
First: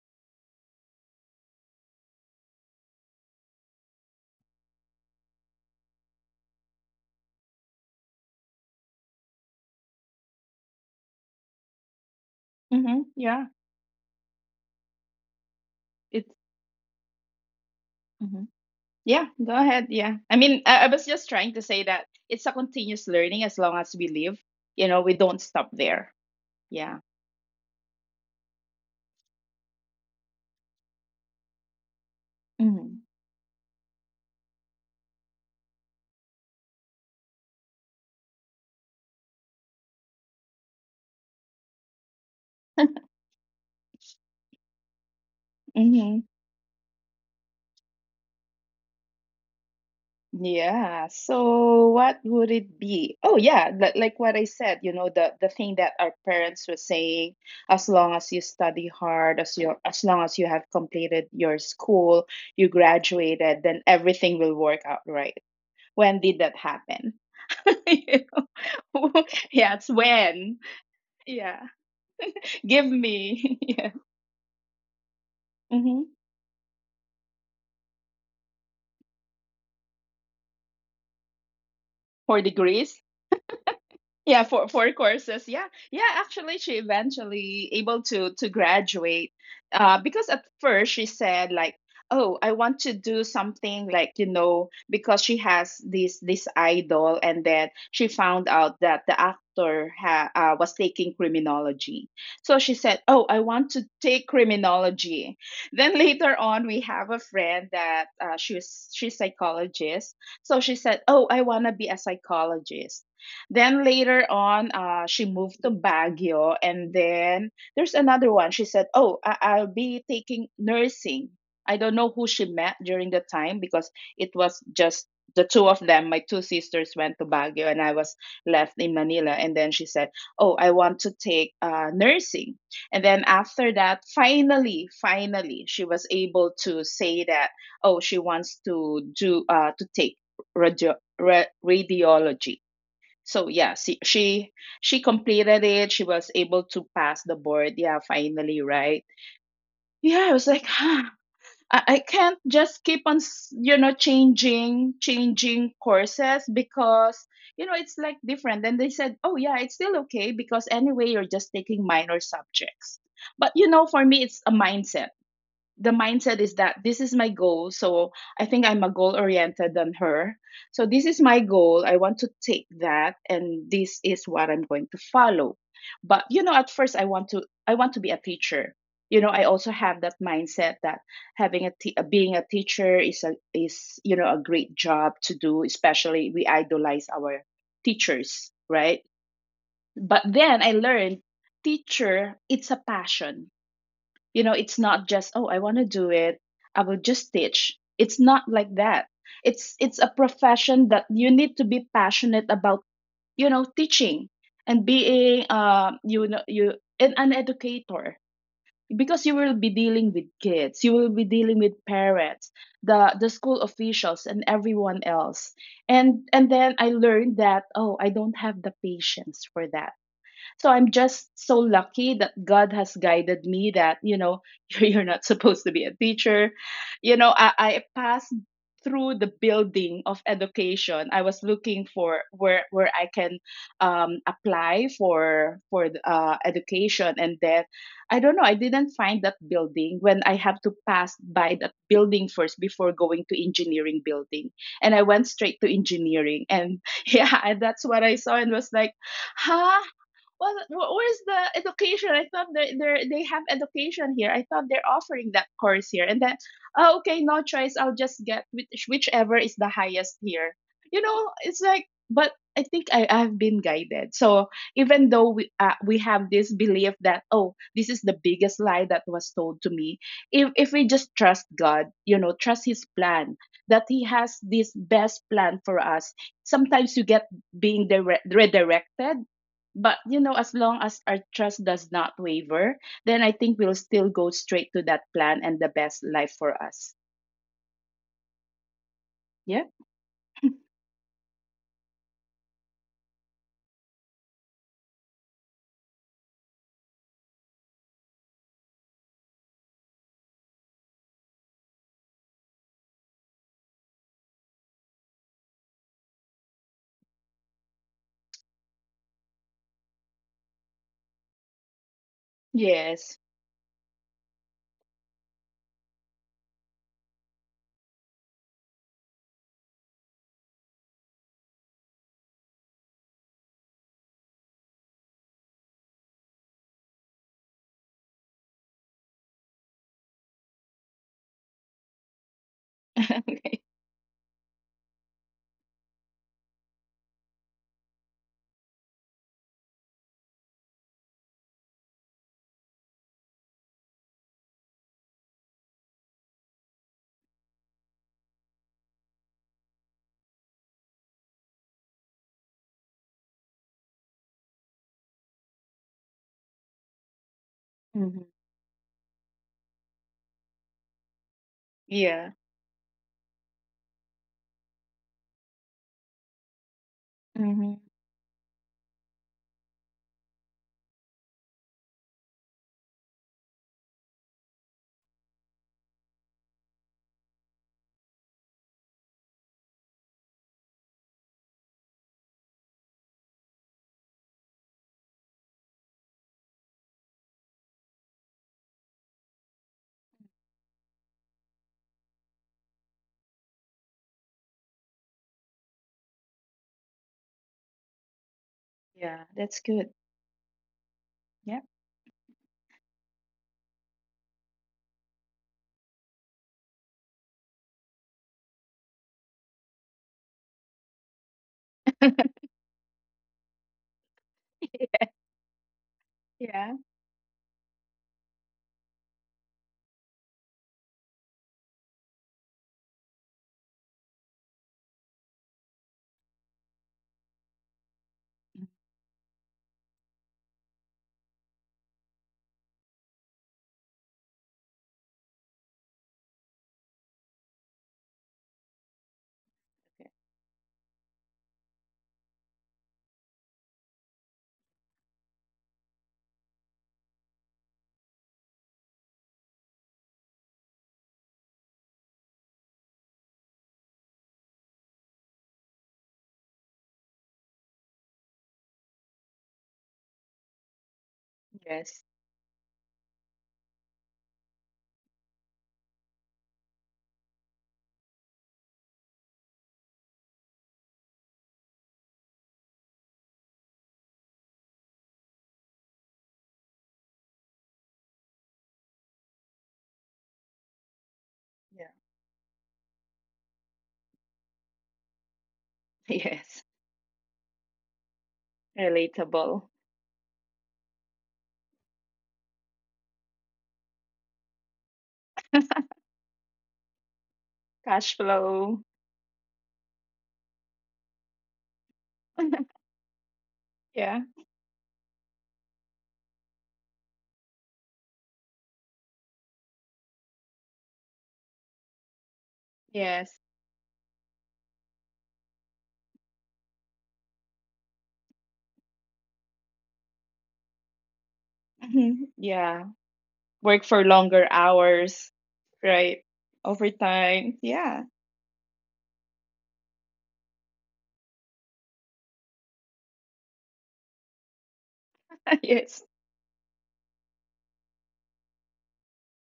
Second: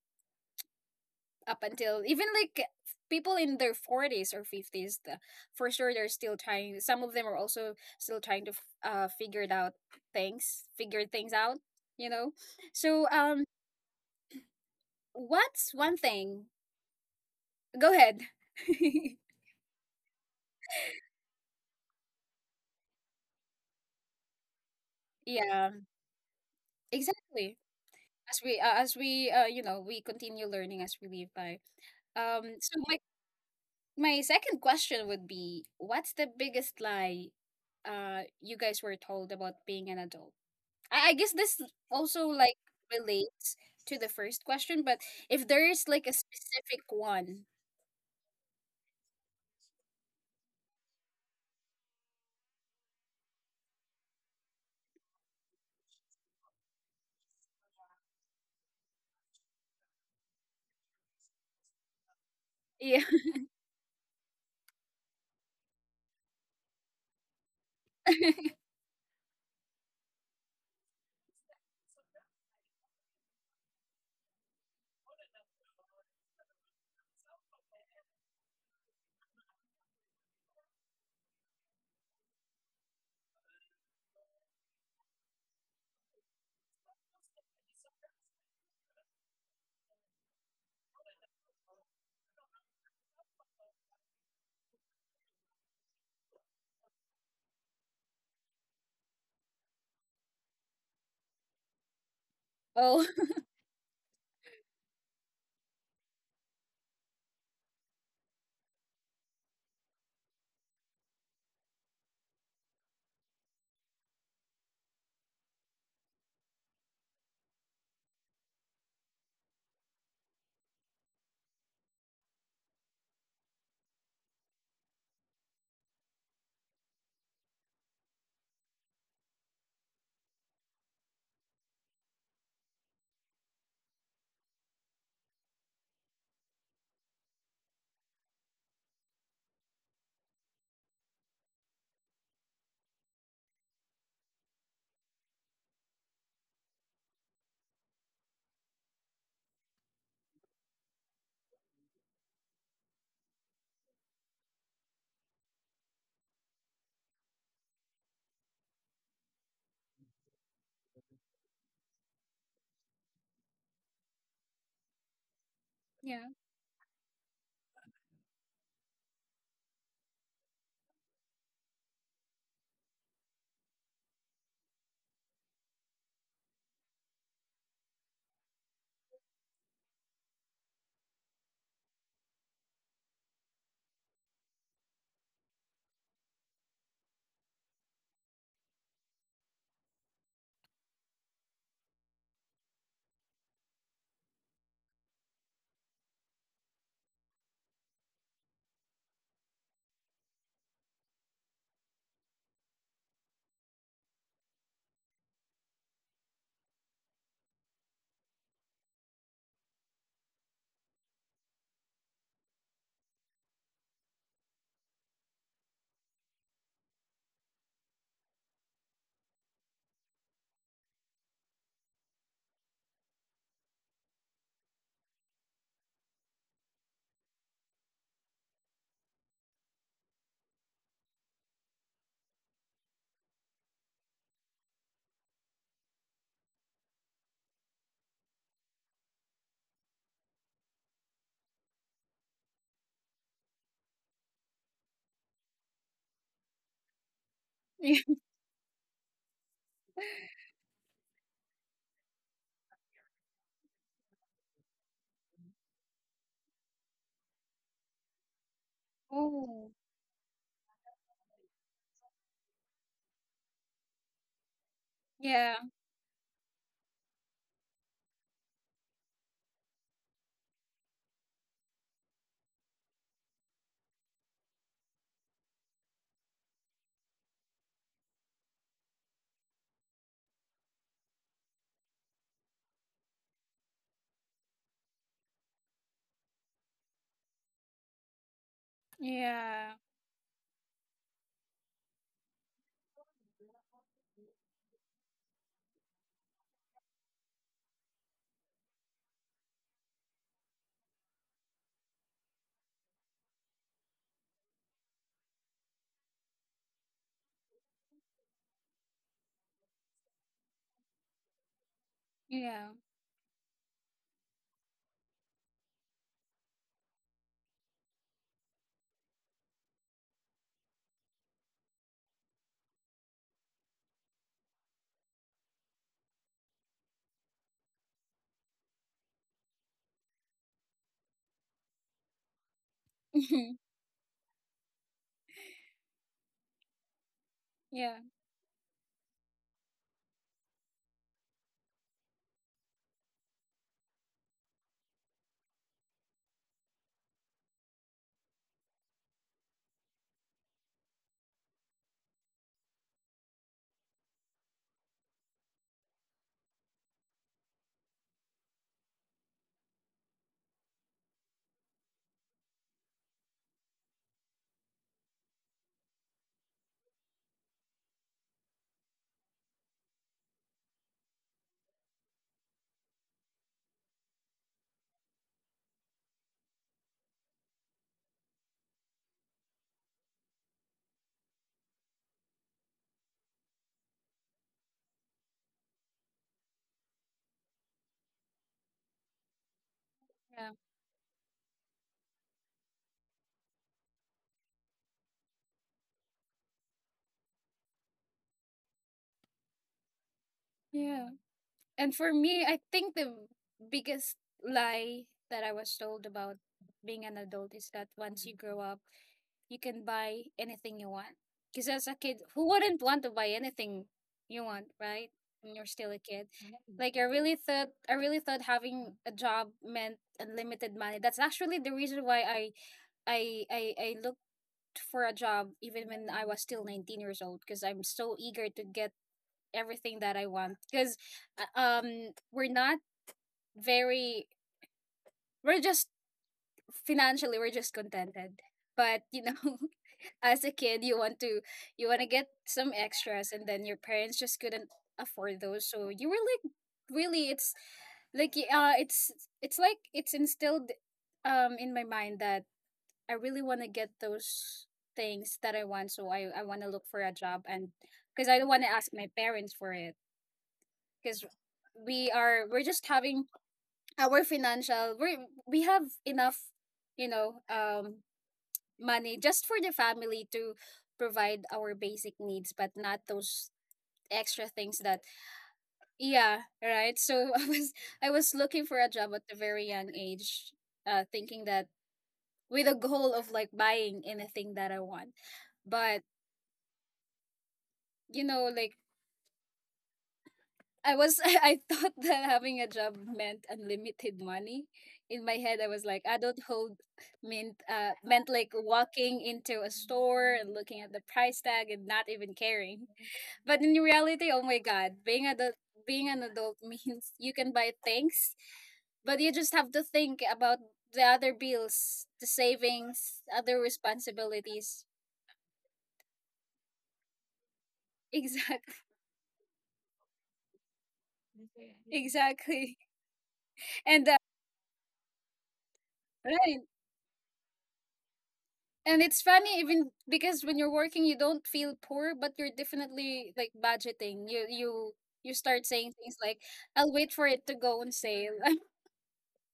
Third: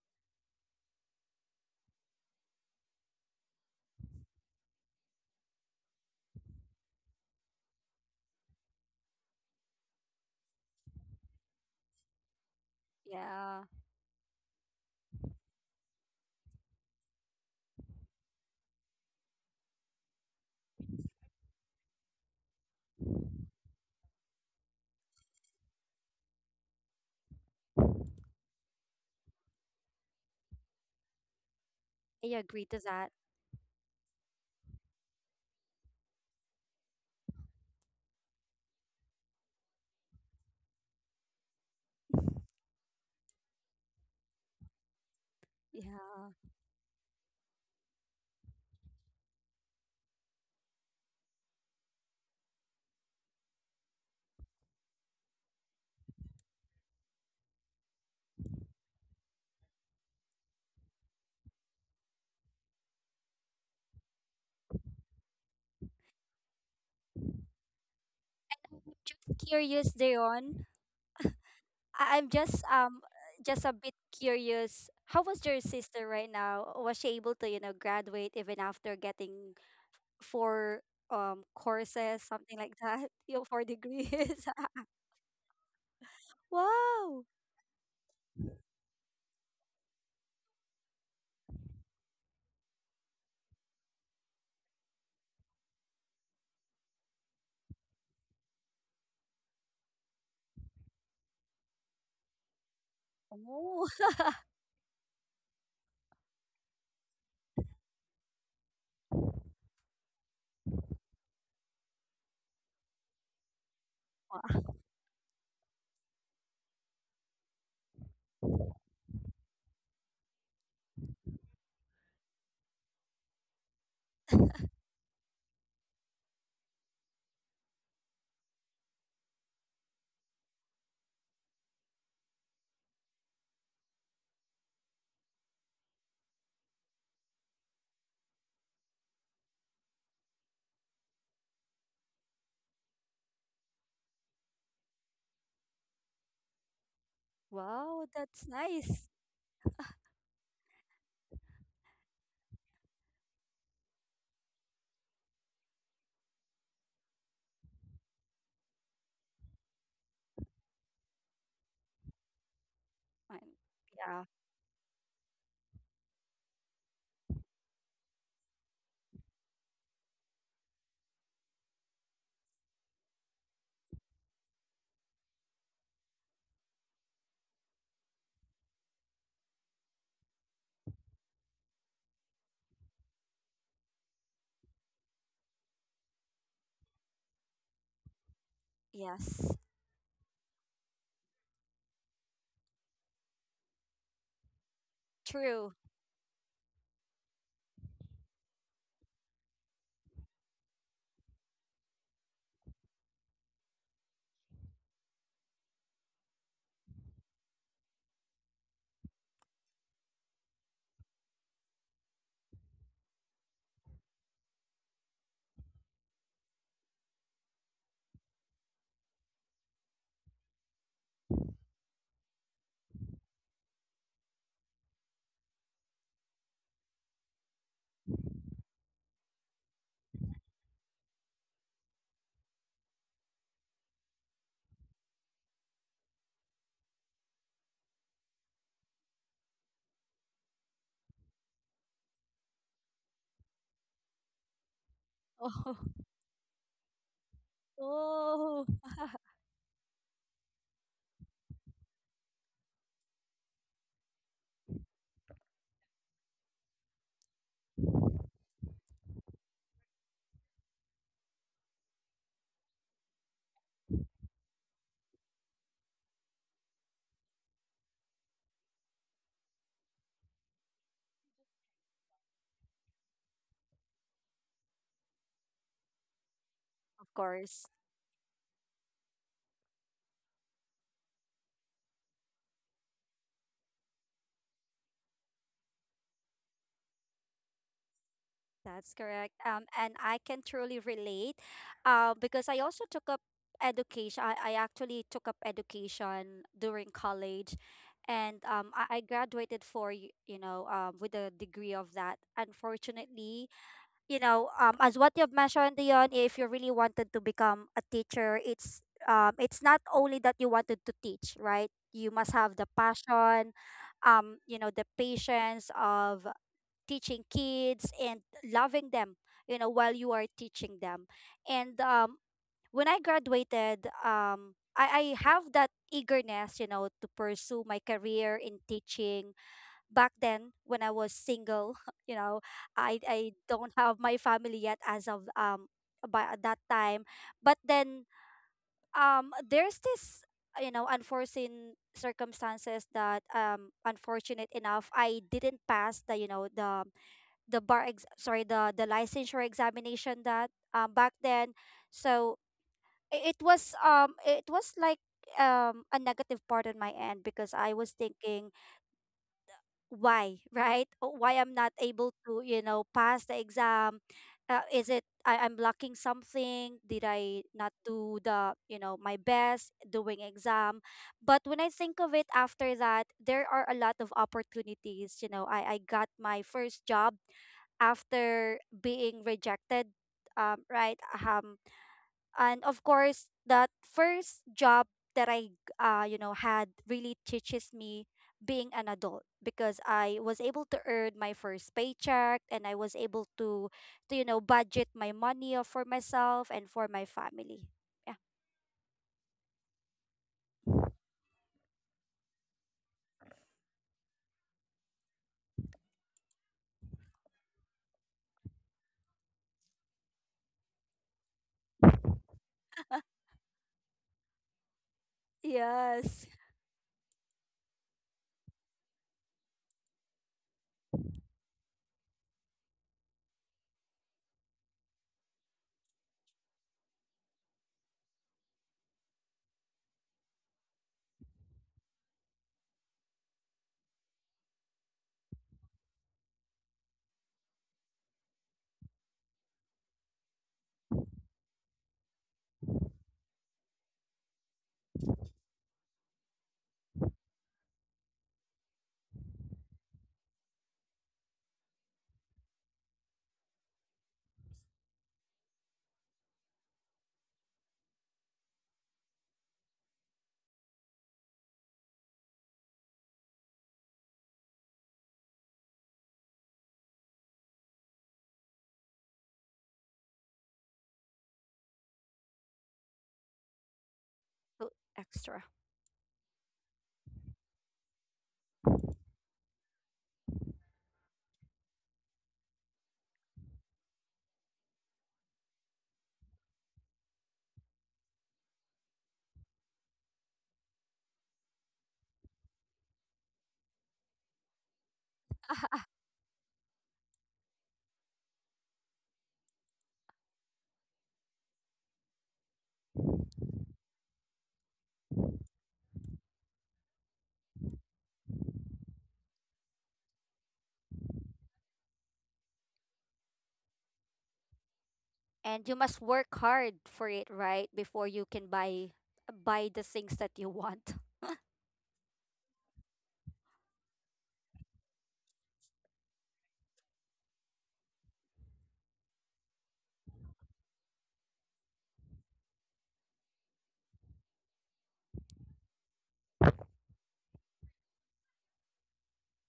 [SPEAKER 1] up until even like people in their 40s or 50s, for sure they're still trying, some of them are also still trying to figure things out, you know.
[SPEAKER 2] Hmm.
[SPEAKER 1] So,
[SPEAKER 2] Yeah,
[SPEAKER 3] Yeah,
[SPEAKER 1] what's one
[SPEAKER 2] it's
[SPEAKER 1] thing? Go ahead.
[SPEAKER 2] Mhm. Yeah. Go ahead. Yeah, I mean, I was just trying to say that it's a continuous learning as long as we live. You know, we don't stop
[SPEAKER 1] Yeah,
[SPEAKER 2] there. Yeah.
[SPEAKER 1] exactly. As we uh, as we uh you know we continue learning as we live by,
[SPEAKER 3] I agree to
[SPEAKER 1] so my.
[SPEAKER 3] that.
[SPEAKER 1] My second question would be, what's the biggest lie you guys were told about being an adult? I guess this also like relates to the first question, but if there is like
[SPEAKER 2] Mm-hmm.
[SPEAKER 1] a
[SPEAKER 3] Yeah.
[SPEAKER 1] specific one.
[SPEAKER 2] Yeah. So what would it be? Oh yeah, like what I said, you know, the thing that our parents were saying, as long as you study hard, as long as you have completed your school, you
[SPEAKER 1] Yeah.
[SPEAKER 2] graduated, then everything will work out right. When did that happen? You know?
[SPEAKER 3] Just
[SPEAKER 2] Yeah, it's
[SPEAKER 3] curious,
[SPEAKER 2] when.
[SPEAKER 3] Dayon.
[SPEAKER 2] Yeah.
[SPEAKER 3] I'm
[SPEAKER 2] Give me.
[SPEAKER 3] just a
[SPEAKER 2] Yeah.
[SPEAKER 3] bit curious. How was your
[SPEAKER 2] Mm-hmm.
[SPEAKER 3] sister right now? Was she able to, graduate even after getting four courses,
[SPEAKER 2] Four
[SPEAKER 3] something like
[SPEAKER 2] degrees.
[SPEAKER 3] that? Four
[SPEAKER 2] Yeah,
[SPEAKER 3] degrees.
[SPEAKER 2] four courses. Yeah, yeah. Actually, she
[SPEAKER 3] Wow.
[SPEAKER 2] eventually able to graduate, because at first she said like, "Oh, I want to do something like you know," because she has this idol, and then she found out that the actor ha was taking criminology. So she
[SPEAKER 1] oh.
[SPEAKER 2] said, "Oh, I
[SPEAKER 3] Oh.
[SPEAKER 2] want to take criminology." Then later on, we have a friend that she's psychologist, so she said, "Oh, I wanna be a psychologist." Then later on, she moved to Baguio, and then there's another one. She said, "Oh, I'll be taking nursing." I don't know who she met during the time, because it was just the two of them. My two sisters went to Baguio, and I was left in Manila. And then she said, "Oh, I want to take nursing." And then after that, finally, finally, she was able to say that, "Oh, she wants to do to take radiology." So yeah, she completed it, she was able to pass the board,
[SPEAKER 3] Wow,
[SPEAKER 2] yeah,
[SPEAKER 3] that's
[SPEAKER 2] finally,
[SPEAKER 3] nice.
[SPEAKER 2] right? Yeah, I was like, huh, I can't just keep on you know, changing courses, because you know it's like different. Then they said, oh yeah, it's still okay, because anyway you're just taking minor subjects.
[SPEAKER 3] Fine.
[SPEAKER 2] But you know, for
[SPEAKER 3] Yeah.
[SPEAKER 2] me it's a mindset. The
[SPEAKER 1] Yeah.
[SPEAKER 2] mindset is that this is my goal. So I think I'm a goal oriented than her. So this is my goal. I want to take that, and this is what I'm going to follow. But you know, at first I want to be a teacher. You know, I also have that mindset that being a teacher is a is you know a great job to do, especially we idolize our teachers, right?
[SPEAKER 3] Yes.
[SPEAKER 2] But then I learned teacher it's a passion, you know, it's not just, oh, I
[SPEAKER 3] True.
[SPEAKER 2] want to do it. I will just teach. It's not like that. It's a profession that you need to be passionate about, you know, teaching and being you know you an educator, because you will be dealing with kids, you will be dealing with parents, the school officials and everyone else. And then I learned that, oh, I don't have the patience for that, so I'm just so lucky that God has guided me that, you know, you're not supposed to be a teacher. You know, I passed through the building of education. I was looking for where I can apply for education, and then I don't know. I didn't find that building when I have to pass by that building first before going to engineering building, and I went straight
[SPEAKER 3] Oh.
[SPEAKER 2] to engineering, and yeah, and
[SPEAKER 1] Yeah.
[SPEAKER 2] that's what I saw and
[SPEAKER 3] Oh.
[SPEAKER 2] was like, huh? Well, where's the education? I thought they have education here. I thought they're offering that course here. And then, oh, okay, no choice. I'll just get whichever is
[SPEAKER 1] Oh.
[SPEAKER 2] the highest here. You know, it's like, but I think I've been guided. So even though
[SPEAKER 1] Yeah.
[SPEAKER 2] we have this belief that, oh, this is the biggest lie that was told to me. If we just trust God, you know, trust His plan that He has this best plan for us. Sometimes you
[SPEAKER 3] Of
[SPEAKER 2] get
[SPEAKER 3] course.
[SPEAKER 2] being redirected, but you know, as long as our trust does not waver, then I think we'll still go straight to that plan and the best life for us.
[SPEAKER 3] That's correct.
[SPEAKER 2] Yeah.
[SPEAKER 1] Yeah.
[SPEAKER 3] And I can truly relate, because I also took up education. I actually took up education during college, and I graduated for y- you know with a degree of that. Unfortunately, as what you've mentioned, Dion, if you really wanted to become a teacher, it's not only that you wanted to teach, right? You must have the
[SPEAKER 1] Yeah.
[SPEAKER 2] Yes.
[SPEAKER 3] passion, the patience of teaching kids and loving them while you are teaching them. And when I graduated, I have that eagerness to pursue my career in teaching back then when I was single. you know i, I
[SPEAKER 1] Mhm.
[SPEAKER 2] Okay.
[SPEAKER 3] don't have my family yet as of by at that time. But
[SPEAKER 1] yeah.
[SPEAKER 3] then there's this unforeseen circumstances that unfortunate enough, I didn't pass the bar ex- sorry the licensure examination that back then. So it was like a negative part on my end, because I was
[SPEAKER 2] Mm-hmm.
[SPEAKER 3] thinking, why, right? Oh, why I'm not able
[SPEAKER 2] Yeah.
[SPEAKER 3] to pass the exam? Is it I'm lacking something? Did I not
[SPEAKER 2] Mm-hmm.
[SPEAKER 3] do the you know my best doing exam? But when I think of it after that, there are a lot of opportunities. I got my first job after being rejected, right, and of course that first job that I had really teaches me being an adult, because I was
[SPEAKER 1] Yeah.
[SPEAKER 3] able to earn my first paycheck, and I was able to budget my money, for myself and for my family. Yeah.
[SPEAKER 2] Yeah, that's good.
[SPEAKER 1] Yeah.
[SPEAKER 2] Yeah.
[SPEAKER 1] And for me, I think the biggest lie that I was told about being an adult is that once you grow up, you can buy anything you want. Because as a kid, who wouldn't want to buy anything you want, right? When you're still a
[SPEAKER 3] Yes.
[SPEAKER 1] kid,
[SPEAKER 2] Yeah.
[SPEAKER 1] like, I really thought having a job meant unlimited money. That's actually the reason why I looked for a job even when I was still 19 years old. Because I'm so eager to get everything that I want. Because, we're not very, we're just financially, we're just contented, but, you know,
[SPEAKER 2] Okay.
[SPEAKER 1] as a kid you want to, get some extras, and then your parents just couldn't afford those, so you were like, really, it's like, it's instilled in my mind that I really want to get those things that I want, so I want to look for a job, and because I don't want to ask my parents for it because
[SPEAKER 2] Yes.
[SPEAKER 1] we're just having our financial, we have enough, you know um money just for the family to provide our basic needs, but not those extra
[SPEAKER 3] So
[SPEAKER 1] things that
[SPEAKER 3] extra.
[SPEAKER 1] yeah, right? So I was looking for a job at a very young age, thinking that
[SPEAKER 2] Yeah.
[SPEAKER 1] with a goal of like buying anything that I want. But,
[SPEAKER 2] Yes.
[SPEAKER 1] you know, like
[SPEAKER 2] Relatable.
[SPEAKER 1] I was I thought that having a job meant unlimited money. In my head I was like adulthood meant uh
[SPEAKER 2] Cash
[SPEAKER 1] meant like
[SPEAKER 2] flow.
[SPEAKER 1] walking into a store and looking at the price tag and not even caring. But in
[SPEAKER 2] Yeah.
[SPEAKER 1] reality, oh my god, being an adult means you can buy things, but you just have to think about the other bills, the savings,
[SPEAKER 2] Yes.
[SPEAKER 1] other responsibilities.
[SPEAKER 3] And you must work hard for it, right, before you can
[SPEAKER 1] Exactly.
[SPEAKER 3] buy the things that you want.
[SPEAKER 2] Mhm.
[SPEAKER 1] Exactly.
[SPEAKER 2] Yeah. Work
[SPEAKER 1] And
[SPEAKER 2] for longer hours, right?
[SPEAKER 1] right.
[SPEAKER 2] Overtime. Yeah.
[SPEAKER 1] And it's funny even because when you're working you don't feel poor, but you're definitely like budgeting. You start saying
[SPEAKER 2] Yes.
[SPEAKER 1] things like, I'll wait for it to go on sale.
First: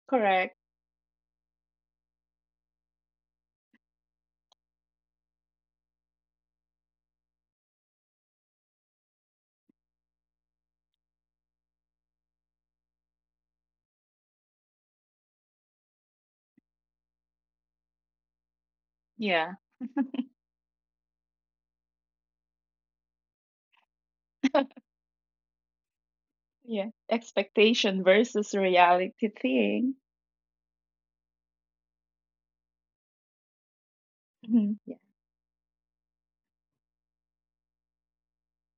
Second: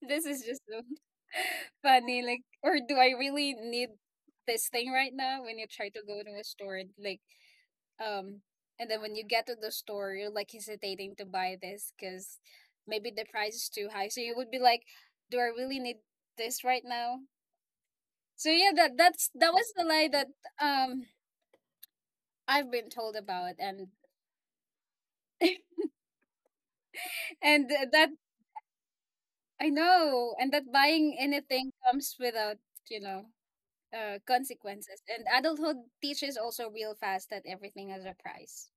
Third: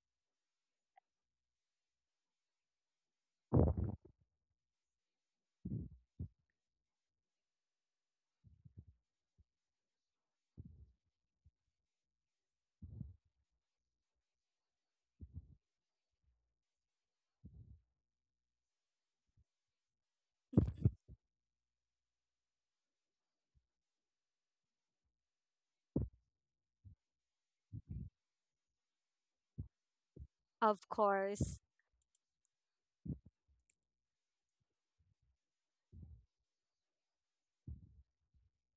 [SPEAKER 1] This is
[SPEAKER 2] Correct.
[SPEAKER 1] just so funny. Like, or do I really need this thing right now? When you try to go to a store, like, um, and then when you get to the store, you're like hesitating to buy this because maybe the price is too high. So you would be like, do I really need this right now? So yeah, that
[SPEAKER 2] Yeah.
[SPEAKER 1] was the lie that um I've been told about, and
[SPEAKER 2] Yeah. Expectation
[SPEAKER 1] that
[SPEAKER 2] versus reality
[SPEAKER 1] I
[SPEAKER 2] thing.
[SPEAKER 1] know, and that
[SPEAKER 3] Of
[SPEAKER 1] buying
[SPEAKER 3] course.
[SPEAKER 1] anything comes without you know
[SPEAKER 2] Mhm.
[SPEAKER 1] consequences. And adulthood teaches also real fast that everything has a price.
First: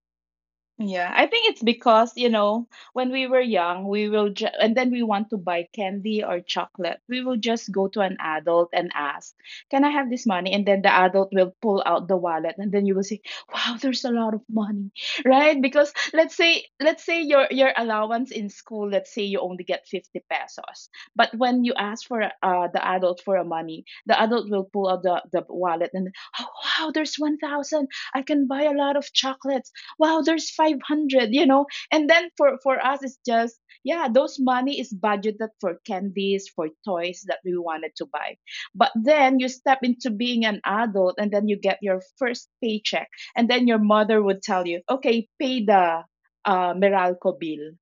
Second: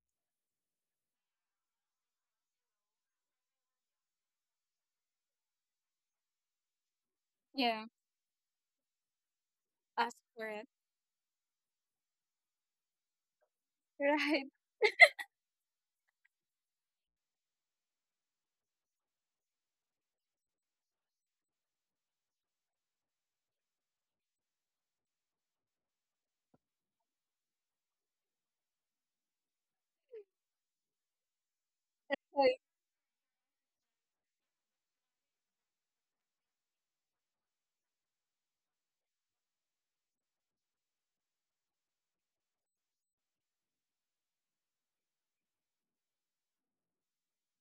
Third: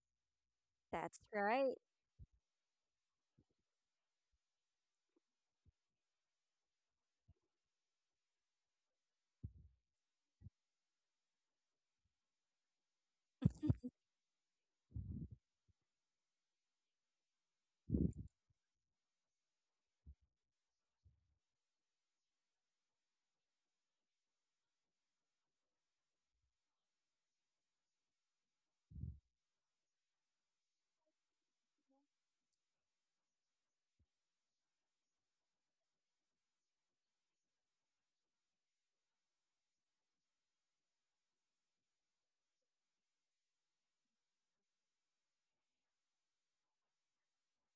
[SPEAKER 2] Yeah,
[SPEAKER 3] That's
[SPEAKER 2] I think it's
[SPEAKER 3] right.
[SPEAKER 2] because, you know, when we were young, we will and then we want to buy candy or chocolate. We will just go
[SPEAKER 1] Yeah,
[SPEAKER 2] to an adult and ask, "Can I have
[SPEAKER 1] ask
[SPEAKER 2] this
[SPEAKER 1] for
[SPEAKER 2] money?" And
[SPEAKER 1] it.
[SPEAKER 2] then the adult will pull out the wallet and then you will say, "Wow, there's a lot of
[SPEAKER 1] Right.
[SPEAKER 2] money." Right? Because let's say your allowance in school, let's say you only get 50 pesos. But when you ask for the adult for a money, the adult will pull out the wallet and, "Oh, wow, there's 1,000. I can buy a lot of chocolates." Wow, there's 500, you know. And then for
[SPEAKER 1] Like,
[SPEAKER 2] for us it's just, yeah, those money is budgeted for candies, for toys that we wanted to buy. But then you step into being an adult, and then you get your first paycheck, and then your mother would tell you, okay, pay the meralco bill,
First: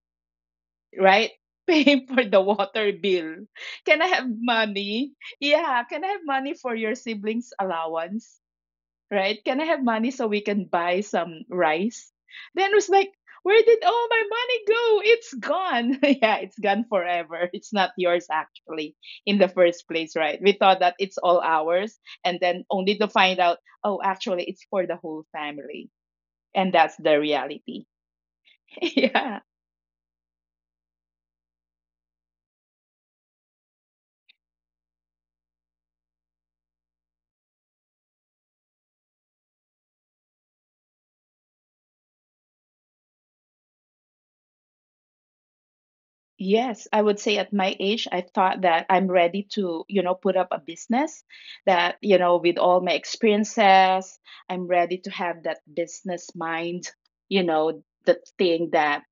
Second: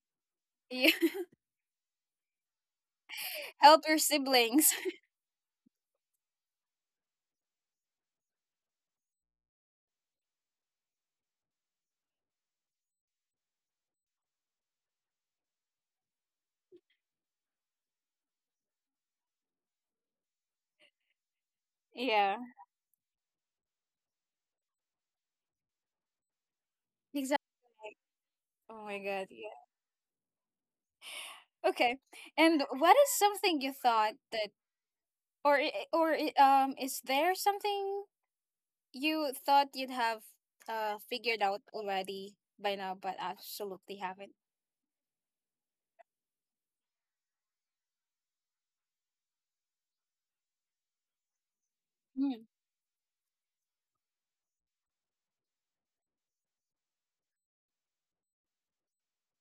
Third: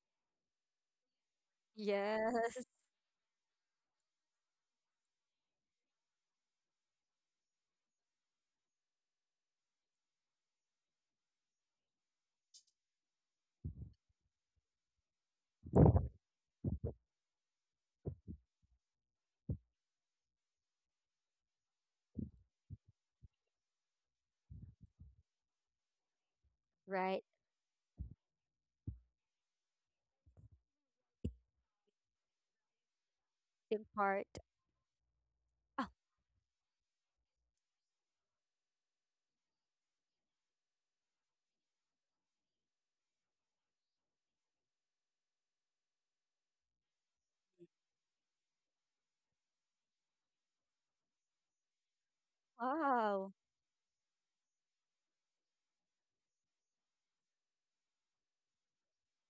[SPEAKER 1] yeah.
[SPEAKER 2] right? Pay for the
[SPEAKER 3] Yes.
[SPEAKER 2] water bill.
[SPEAKER 1] Help your
[SPEAKER 2] Can I have
[SPEAKER 1] siblings.
[SPEAKER 2] money? Yeah, can I have money for your siblings allowance? Right? Can I have money so we can buy some rice? Then it was like, where did all my money go? It's gone. Yeah, it's gone forever. It's not yours actually in the first place, right? We thought that it's all ours, and
[SPEAKER 1] Yeah,
[SPEAKER 2] then only to find out, oh, actually it's for the whole family. And that's the
[SPEAKER 3] Right.
[SPEAKER 1] exactly.
[SPEAKER 2] reality.
[SPEAKER 1] Oh my god,
[SPEAKER 2] Yeah.
[SPEAKER 1] yeah. Okay. And what is something you
[SPEAKER 3] In
[SPEAKER 1] thought
[SPEAKER 3] part.
[SPEAKER 1] that, is there something you thought you'd have figured out already by now but absolutely haven't?
[SPEAKER 2] Yes, I would say at my age, I thought that I'm ready to, you know, put up a business that, you know,
[SPEAKER 1] Mm,
[SPEAKER 2] with all my
[SPEAKER 3] Wow.
[SPEAKER 2] experiences, I'm ready to have that business mind, you know, the thing that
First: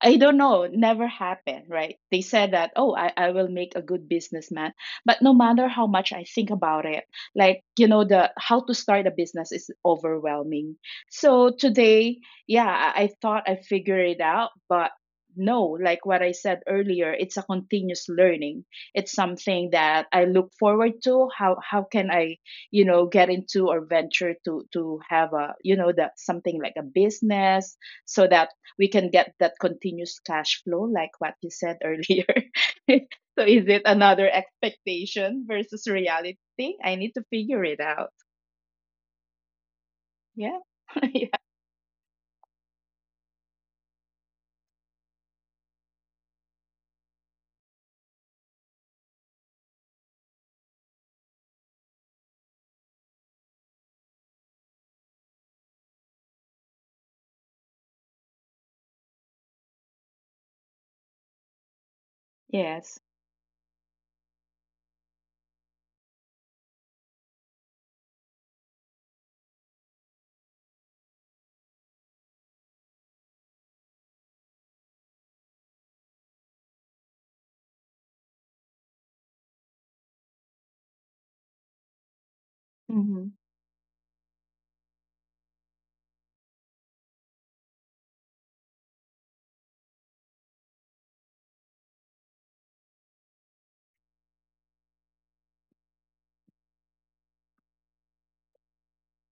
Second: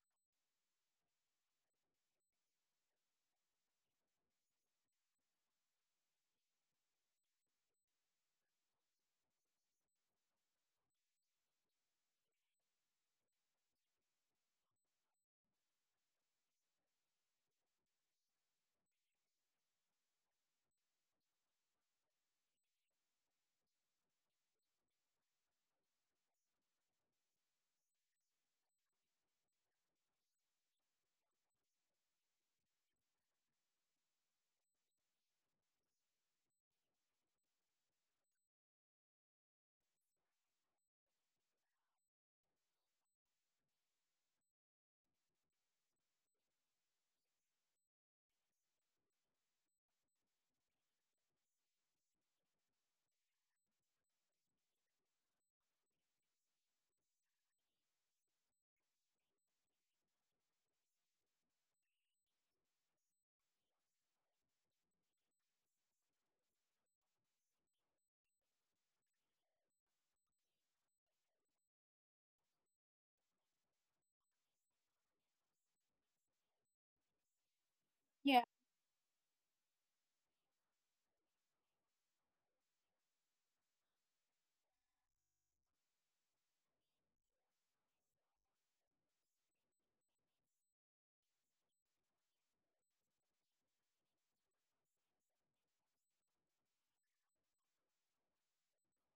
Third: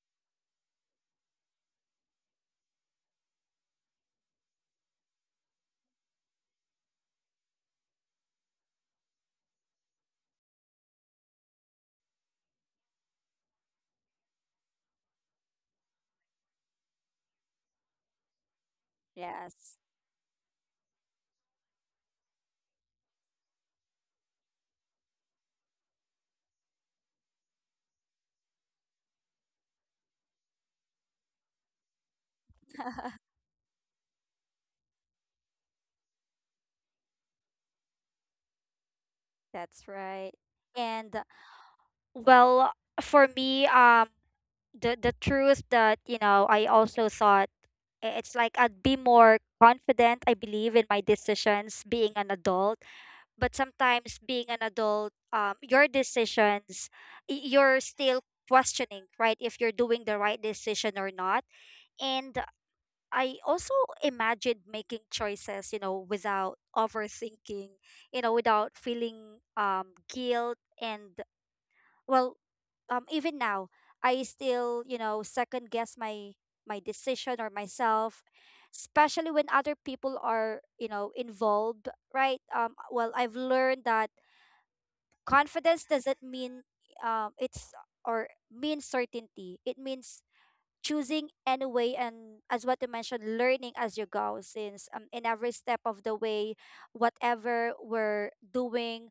[SPEAKER 2] I don't know, never happened, right? They said that, oh, I will make a good businessman. But no matter how much I think about it, like, you know, the how to start a business is overwhelming. So today, yeah, I thought I figured it out, but no, like what I said earlier, it's a continuous learning. It's something
[SPEAKER 3] Yes.
[SPEAKER 2] that I look forward to. How can I, you know, get into or venture to have a, you know, that something like a business so that we can get that continuous cash flow, like what you said earlier. So is it another expectation versus reality? I need to figure it out.
[SPEAKER 3] That's right.
[SPEAKER 2] Yeah. Yeah.
[SPEAKER 3] And well, for me, the truth that I also thought it's like I'd be more confident. I believe in my decisions being an adult, but sometimes being an adult, your decisions, you're still questioning, right? If you're doing the right decision or not. And
[SPEAKER 2] Yes.
[SPEAKER 3] I also imagined making choices, without overthinking, without feeling guilt. And, well, even now, I still second guess my decision or myself,
[SPEAKER 1] yeah,
[SPEAKER 3] especially when other people are involved, right. Well,
[SPEAKER 2] Mm-hmm.
[SPEAKER 3] I've learned that confidence doesn't um it's or mean certainty. It means choosing anyway, and as what you mentioned, learning as you go, since in every step of the way, whatever we're doing,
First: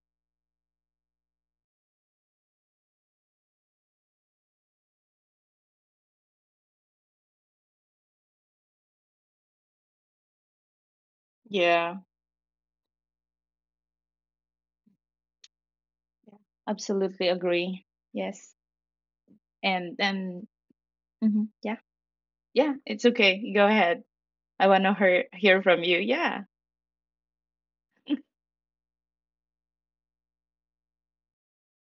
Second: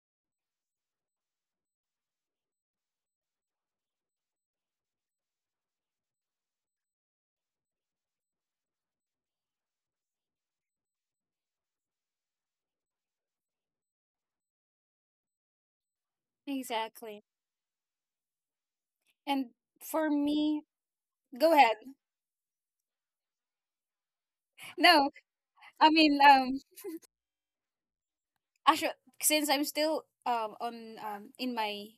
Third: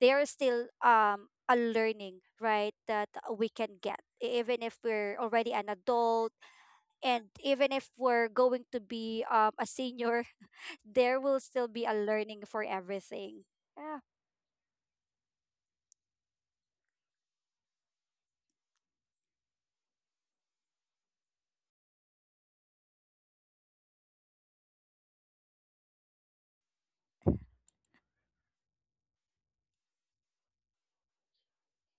[SPEAKER 3] there's still a learning, right, that we can get. Even if we're already an adult, and even if we're going to be a senior, there will still be a
[SPEAKER 2] Yeah.
[SPEAKER 3] learning for everything. Yeah.
[SPEAKER 1] exactly.
[SPEAKER 2] Absolutely agree. Yes.
[SPEAKER 1] And
[SPEAKER 2] And
[SPEAKER 1] for
[SPEAKER 2] and
[SPEAKER 1] me,
[SPEAKER 2] Mm-hmm.
[SPEAKER 1] go
[SPEAKER 2] Yeah.
[SPEAKER 1] ahead.
[SPEAKER 2] Yeah, it's okay. Go ahead. I want to
[SPEAKER 1] No,
[SPEAKER 2] hear from
[SPEAKER 1] I
[SPEAKER 2] you.
[SPEAKER 1] mean,
[SPEAKER 2] Yeah.
[SPEAKER 1] actually, since I'm still on in my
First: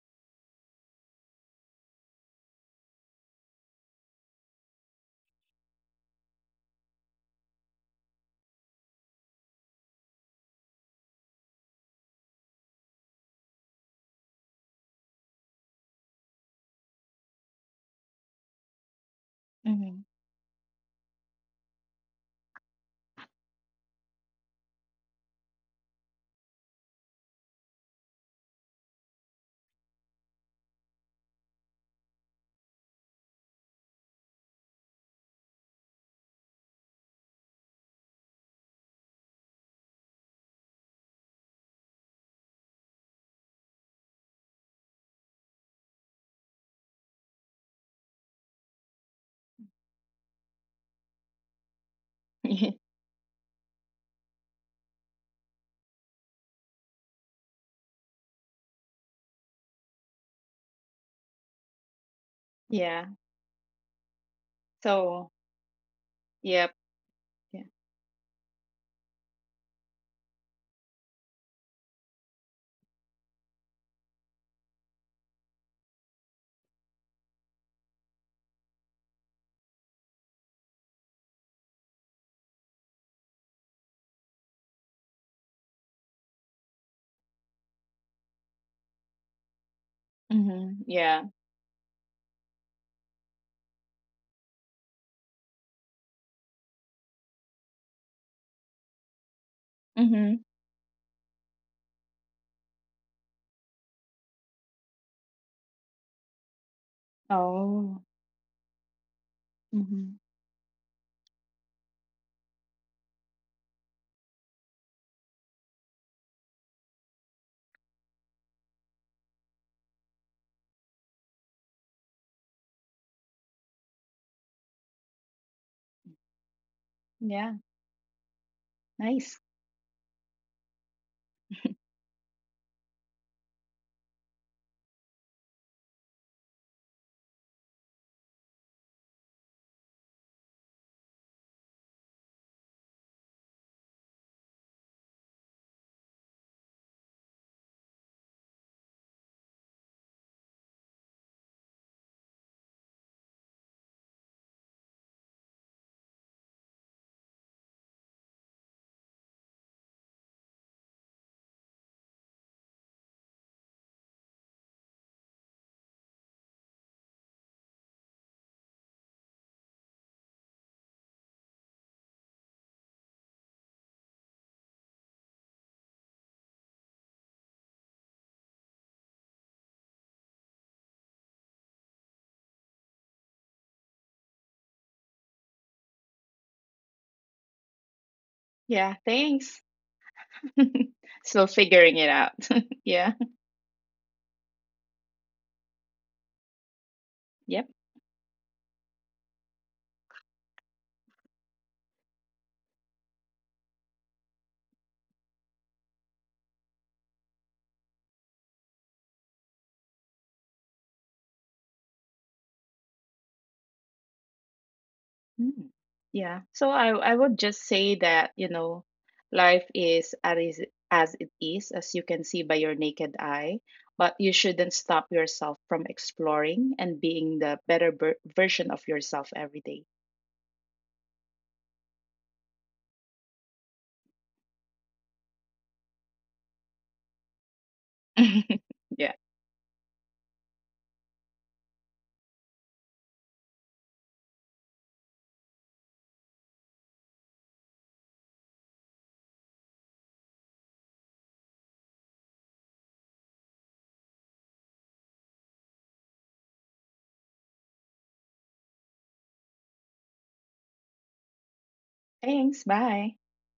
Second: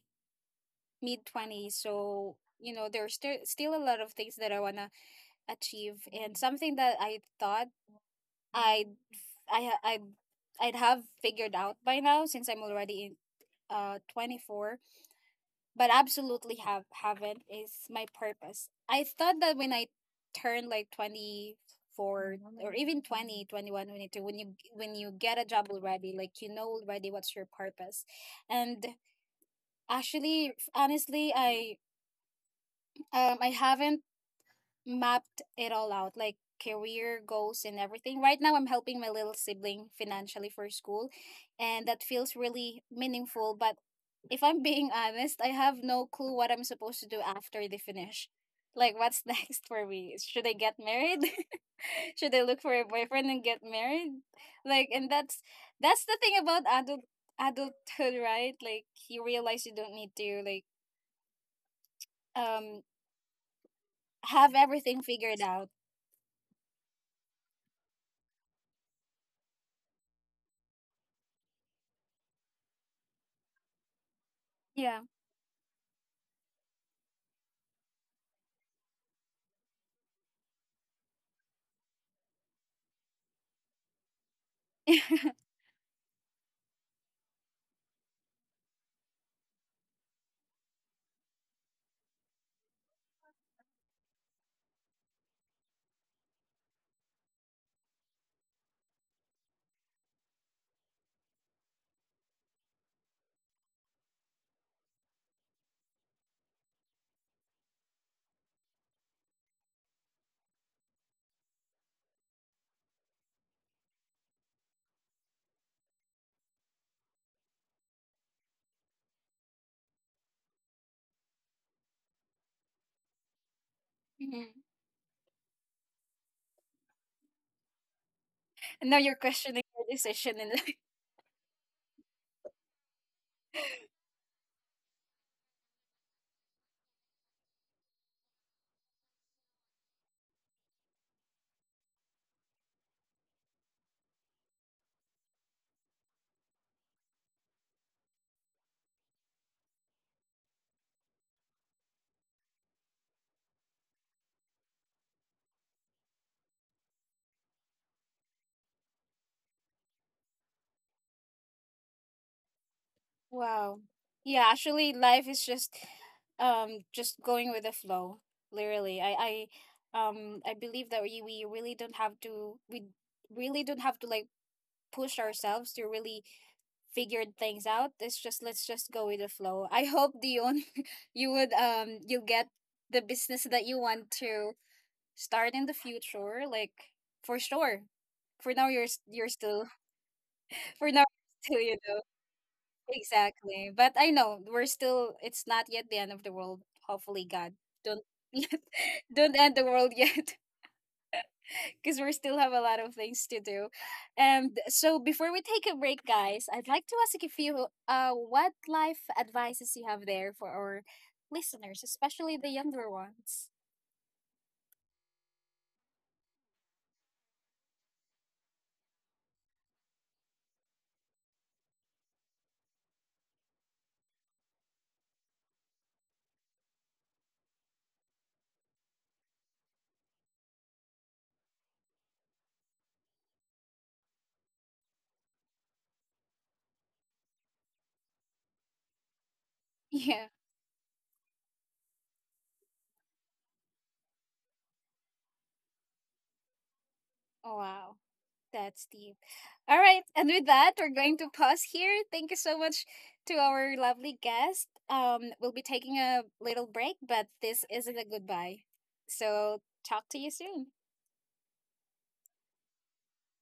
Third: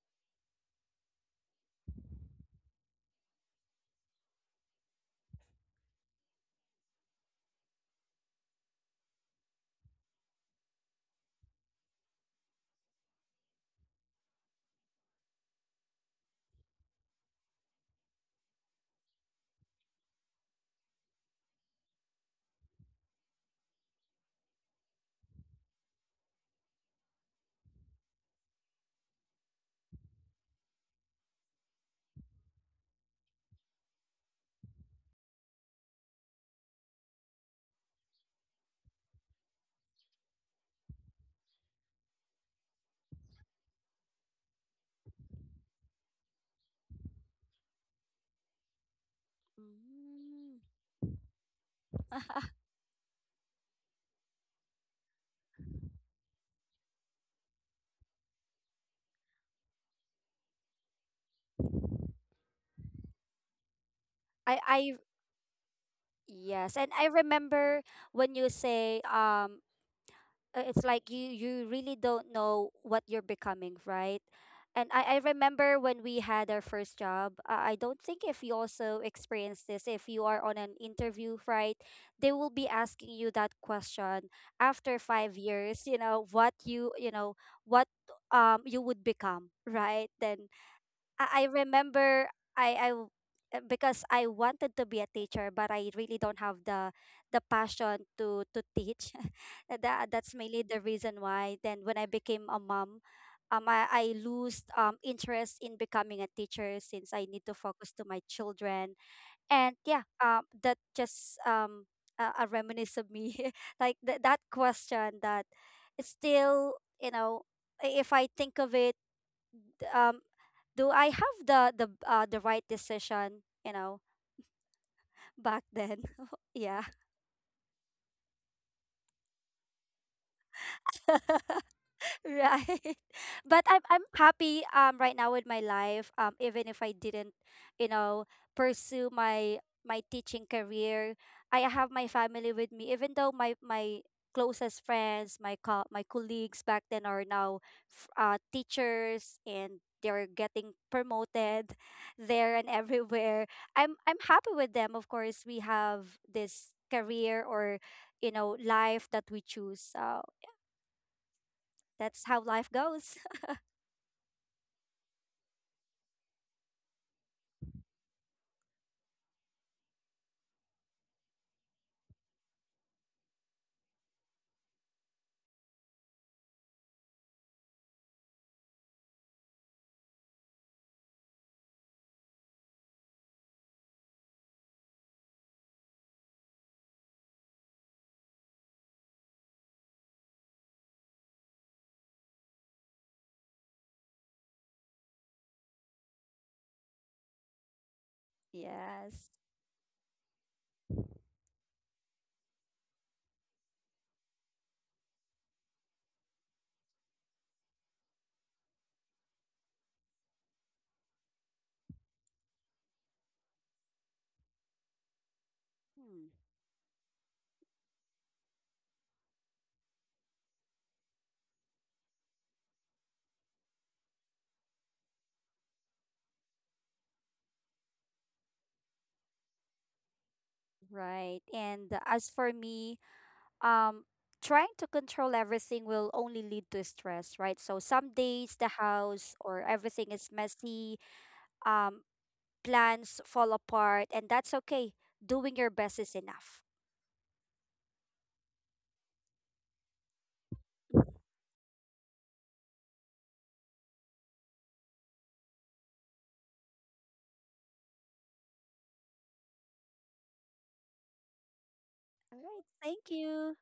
[SPEAKER 1] mid 20s, so you know there's still a lot of things that I wanna achieve, and something that I thought I'd I I'd have figured out by now, since I'm already in 24, but absolutely haven't is my purpose. I thought that when I
[SPEAKER 2] Mm-hmm.
[SPEAKER 1] turned like 24 or even 2021, 22, when you get a job already, like, you know already what's your purpose. And actually honestly, I haven't mapped it all out like career goals and everything. Right now I'm helping my little sibling financially for school, and that feels really meaningful, but if I'm being honest, I have no clue what I'm supposed to do after they finish. Like, what's next for me? Should I
[SPEAKER 3] Mm.
[SPEAKER 1] get married? Should I look for a boyfriend and get married? Like, and that's the thing about adulthood, right? Like, you realize you don't need to like um
[SPEAKER 2] Yeah.
[SPEAKER 1] have
[SPEAKER 3] I,
[SPEAKER 1] everything
[SPEAKER 2] So,
[SPEAKER 1] figured out.
[SPEAKER 2] yep.
[SPEAKER 3] yes, and I
[SPEAKER 2] Yeah.
[SPEAKER 3] remember when you say it's like you really don't know what you're becoming, right? And
[SPEAKER 1] Yeah.
[SPEAKER 3] I remember when we had our first job, I don't think if you also experience this if you are on an interview right they will be asking you that question after five years you know what you know what you would become right then
[SPEAKER 2] Mm-hmm. Yeah.
[SPEAKER 3] I remember I I w- because I wanted to be a teacher, but I really don't have the passion to teach. And that, that's
[SPEAKER 2] Mm-hmm.
[SPEAKER 3] mainly the reason why. Then when I became a mom, I lose interest in becoming a teacher, since I need to focus
[SPEAKER 2] Oh.
[SPEAKER 3] to my children. And yeah,
[SPEAKER 2] Mm-hmm.
[SPEAKER 3] that just a reminisce of me like that question, that it's still, if I think of it, um do I have the right decision,
[SPEAKER 1] Mhm.
[SPEAKER 3] back then? Yeah.
[SPEAKER 2] Yeah.
[SPEAKER 1] And now you're
[SPEAKER 2] Nice.
[SPEAKER 1] questioning your decision in.
[SPEAKER 3] Right. But I'm happy right now with my life. Even if I didn't, you know, pursue my my teaching career, I have my family with me, even though my closest friends, my colleagues back then are now teachers, and they're getting promoted there and everywhere. I'm happy with them. Of course, we have this career, life that we choose. So that's how life goes.
[SPEAKER 1] Wow. Yeah, actually life is just going with the flow. Literally. I believe that we really don't have to we really don't have to like push ourselves to really figure things out. It's just, let's just go with the flow. I hope Dion you would, you get the business that you want to start in the future, like, for sure. For now you're
[SPEAKER 2] Yeah,
[SPEAKER 1] s- you're
[SPEAKER 2] thanks.
[SPEAKER 1] still for now
[SPEAKER 2] Still
[SPEAKER 1] you're still, you
[SPEAKER 2] figuring
[SPEAKER 1] know.
[SPEAKER 2] it out. Yeah.
[SPEAKER 1] Exactly. But I know we're still, it's not yet the end of the world. Hopefully God
[SPEAKER 2] Yep.
[SPEAKER 1] don't yet
[SPEAKER 3] Yes.
[SPEAKER 1] don't end the world yet because we still have a lot of things to do. And so before we take a break, guys, I'd like to ask if you what life advices you have there for our listeners, especially the younger ones.
[SPEAKER 2] Mm.
[SPEAKER 3] Hmm.
[SPEAKER 2] Yeah. So I would just say that, you know, life is as it is, as you can see by your naked eye, but you shouldn't stop yourself from exploring and being the better version of yourself every day.
[SPEAKER 3] Right. And as for me, um, trying to control everything will only lead to stress, right? So some days the
[SPEAKER 2] Yeah.
[SPEAKER 3] house or everything
[SPEAKER 1] Yeah.
[SPEAKER 3] is messy, um, plans fall apart, and that's okay. Doing your best is enough.
[SPEAKER 1] Oh wow. That's deep. All right. And with that, we're going
[SPEAKER 3] All
[SPEAKER 1] to pause here. Thank you so much to our lovely guest. We'll be taking a little break, but this isn't a goodbye. So, talk to you soon.
[SPEAKER 3] right.
[SPEAKER 2] Thanks.
[SPEAKER 3] Thank
[SPEAKER 2] Bye.
[SPEAKER 3] you.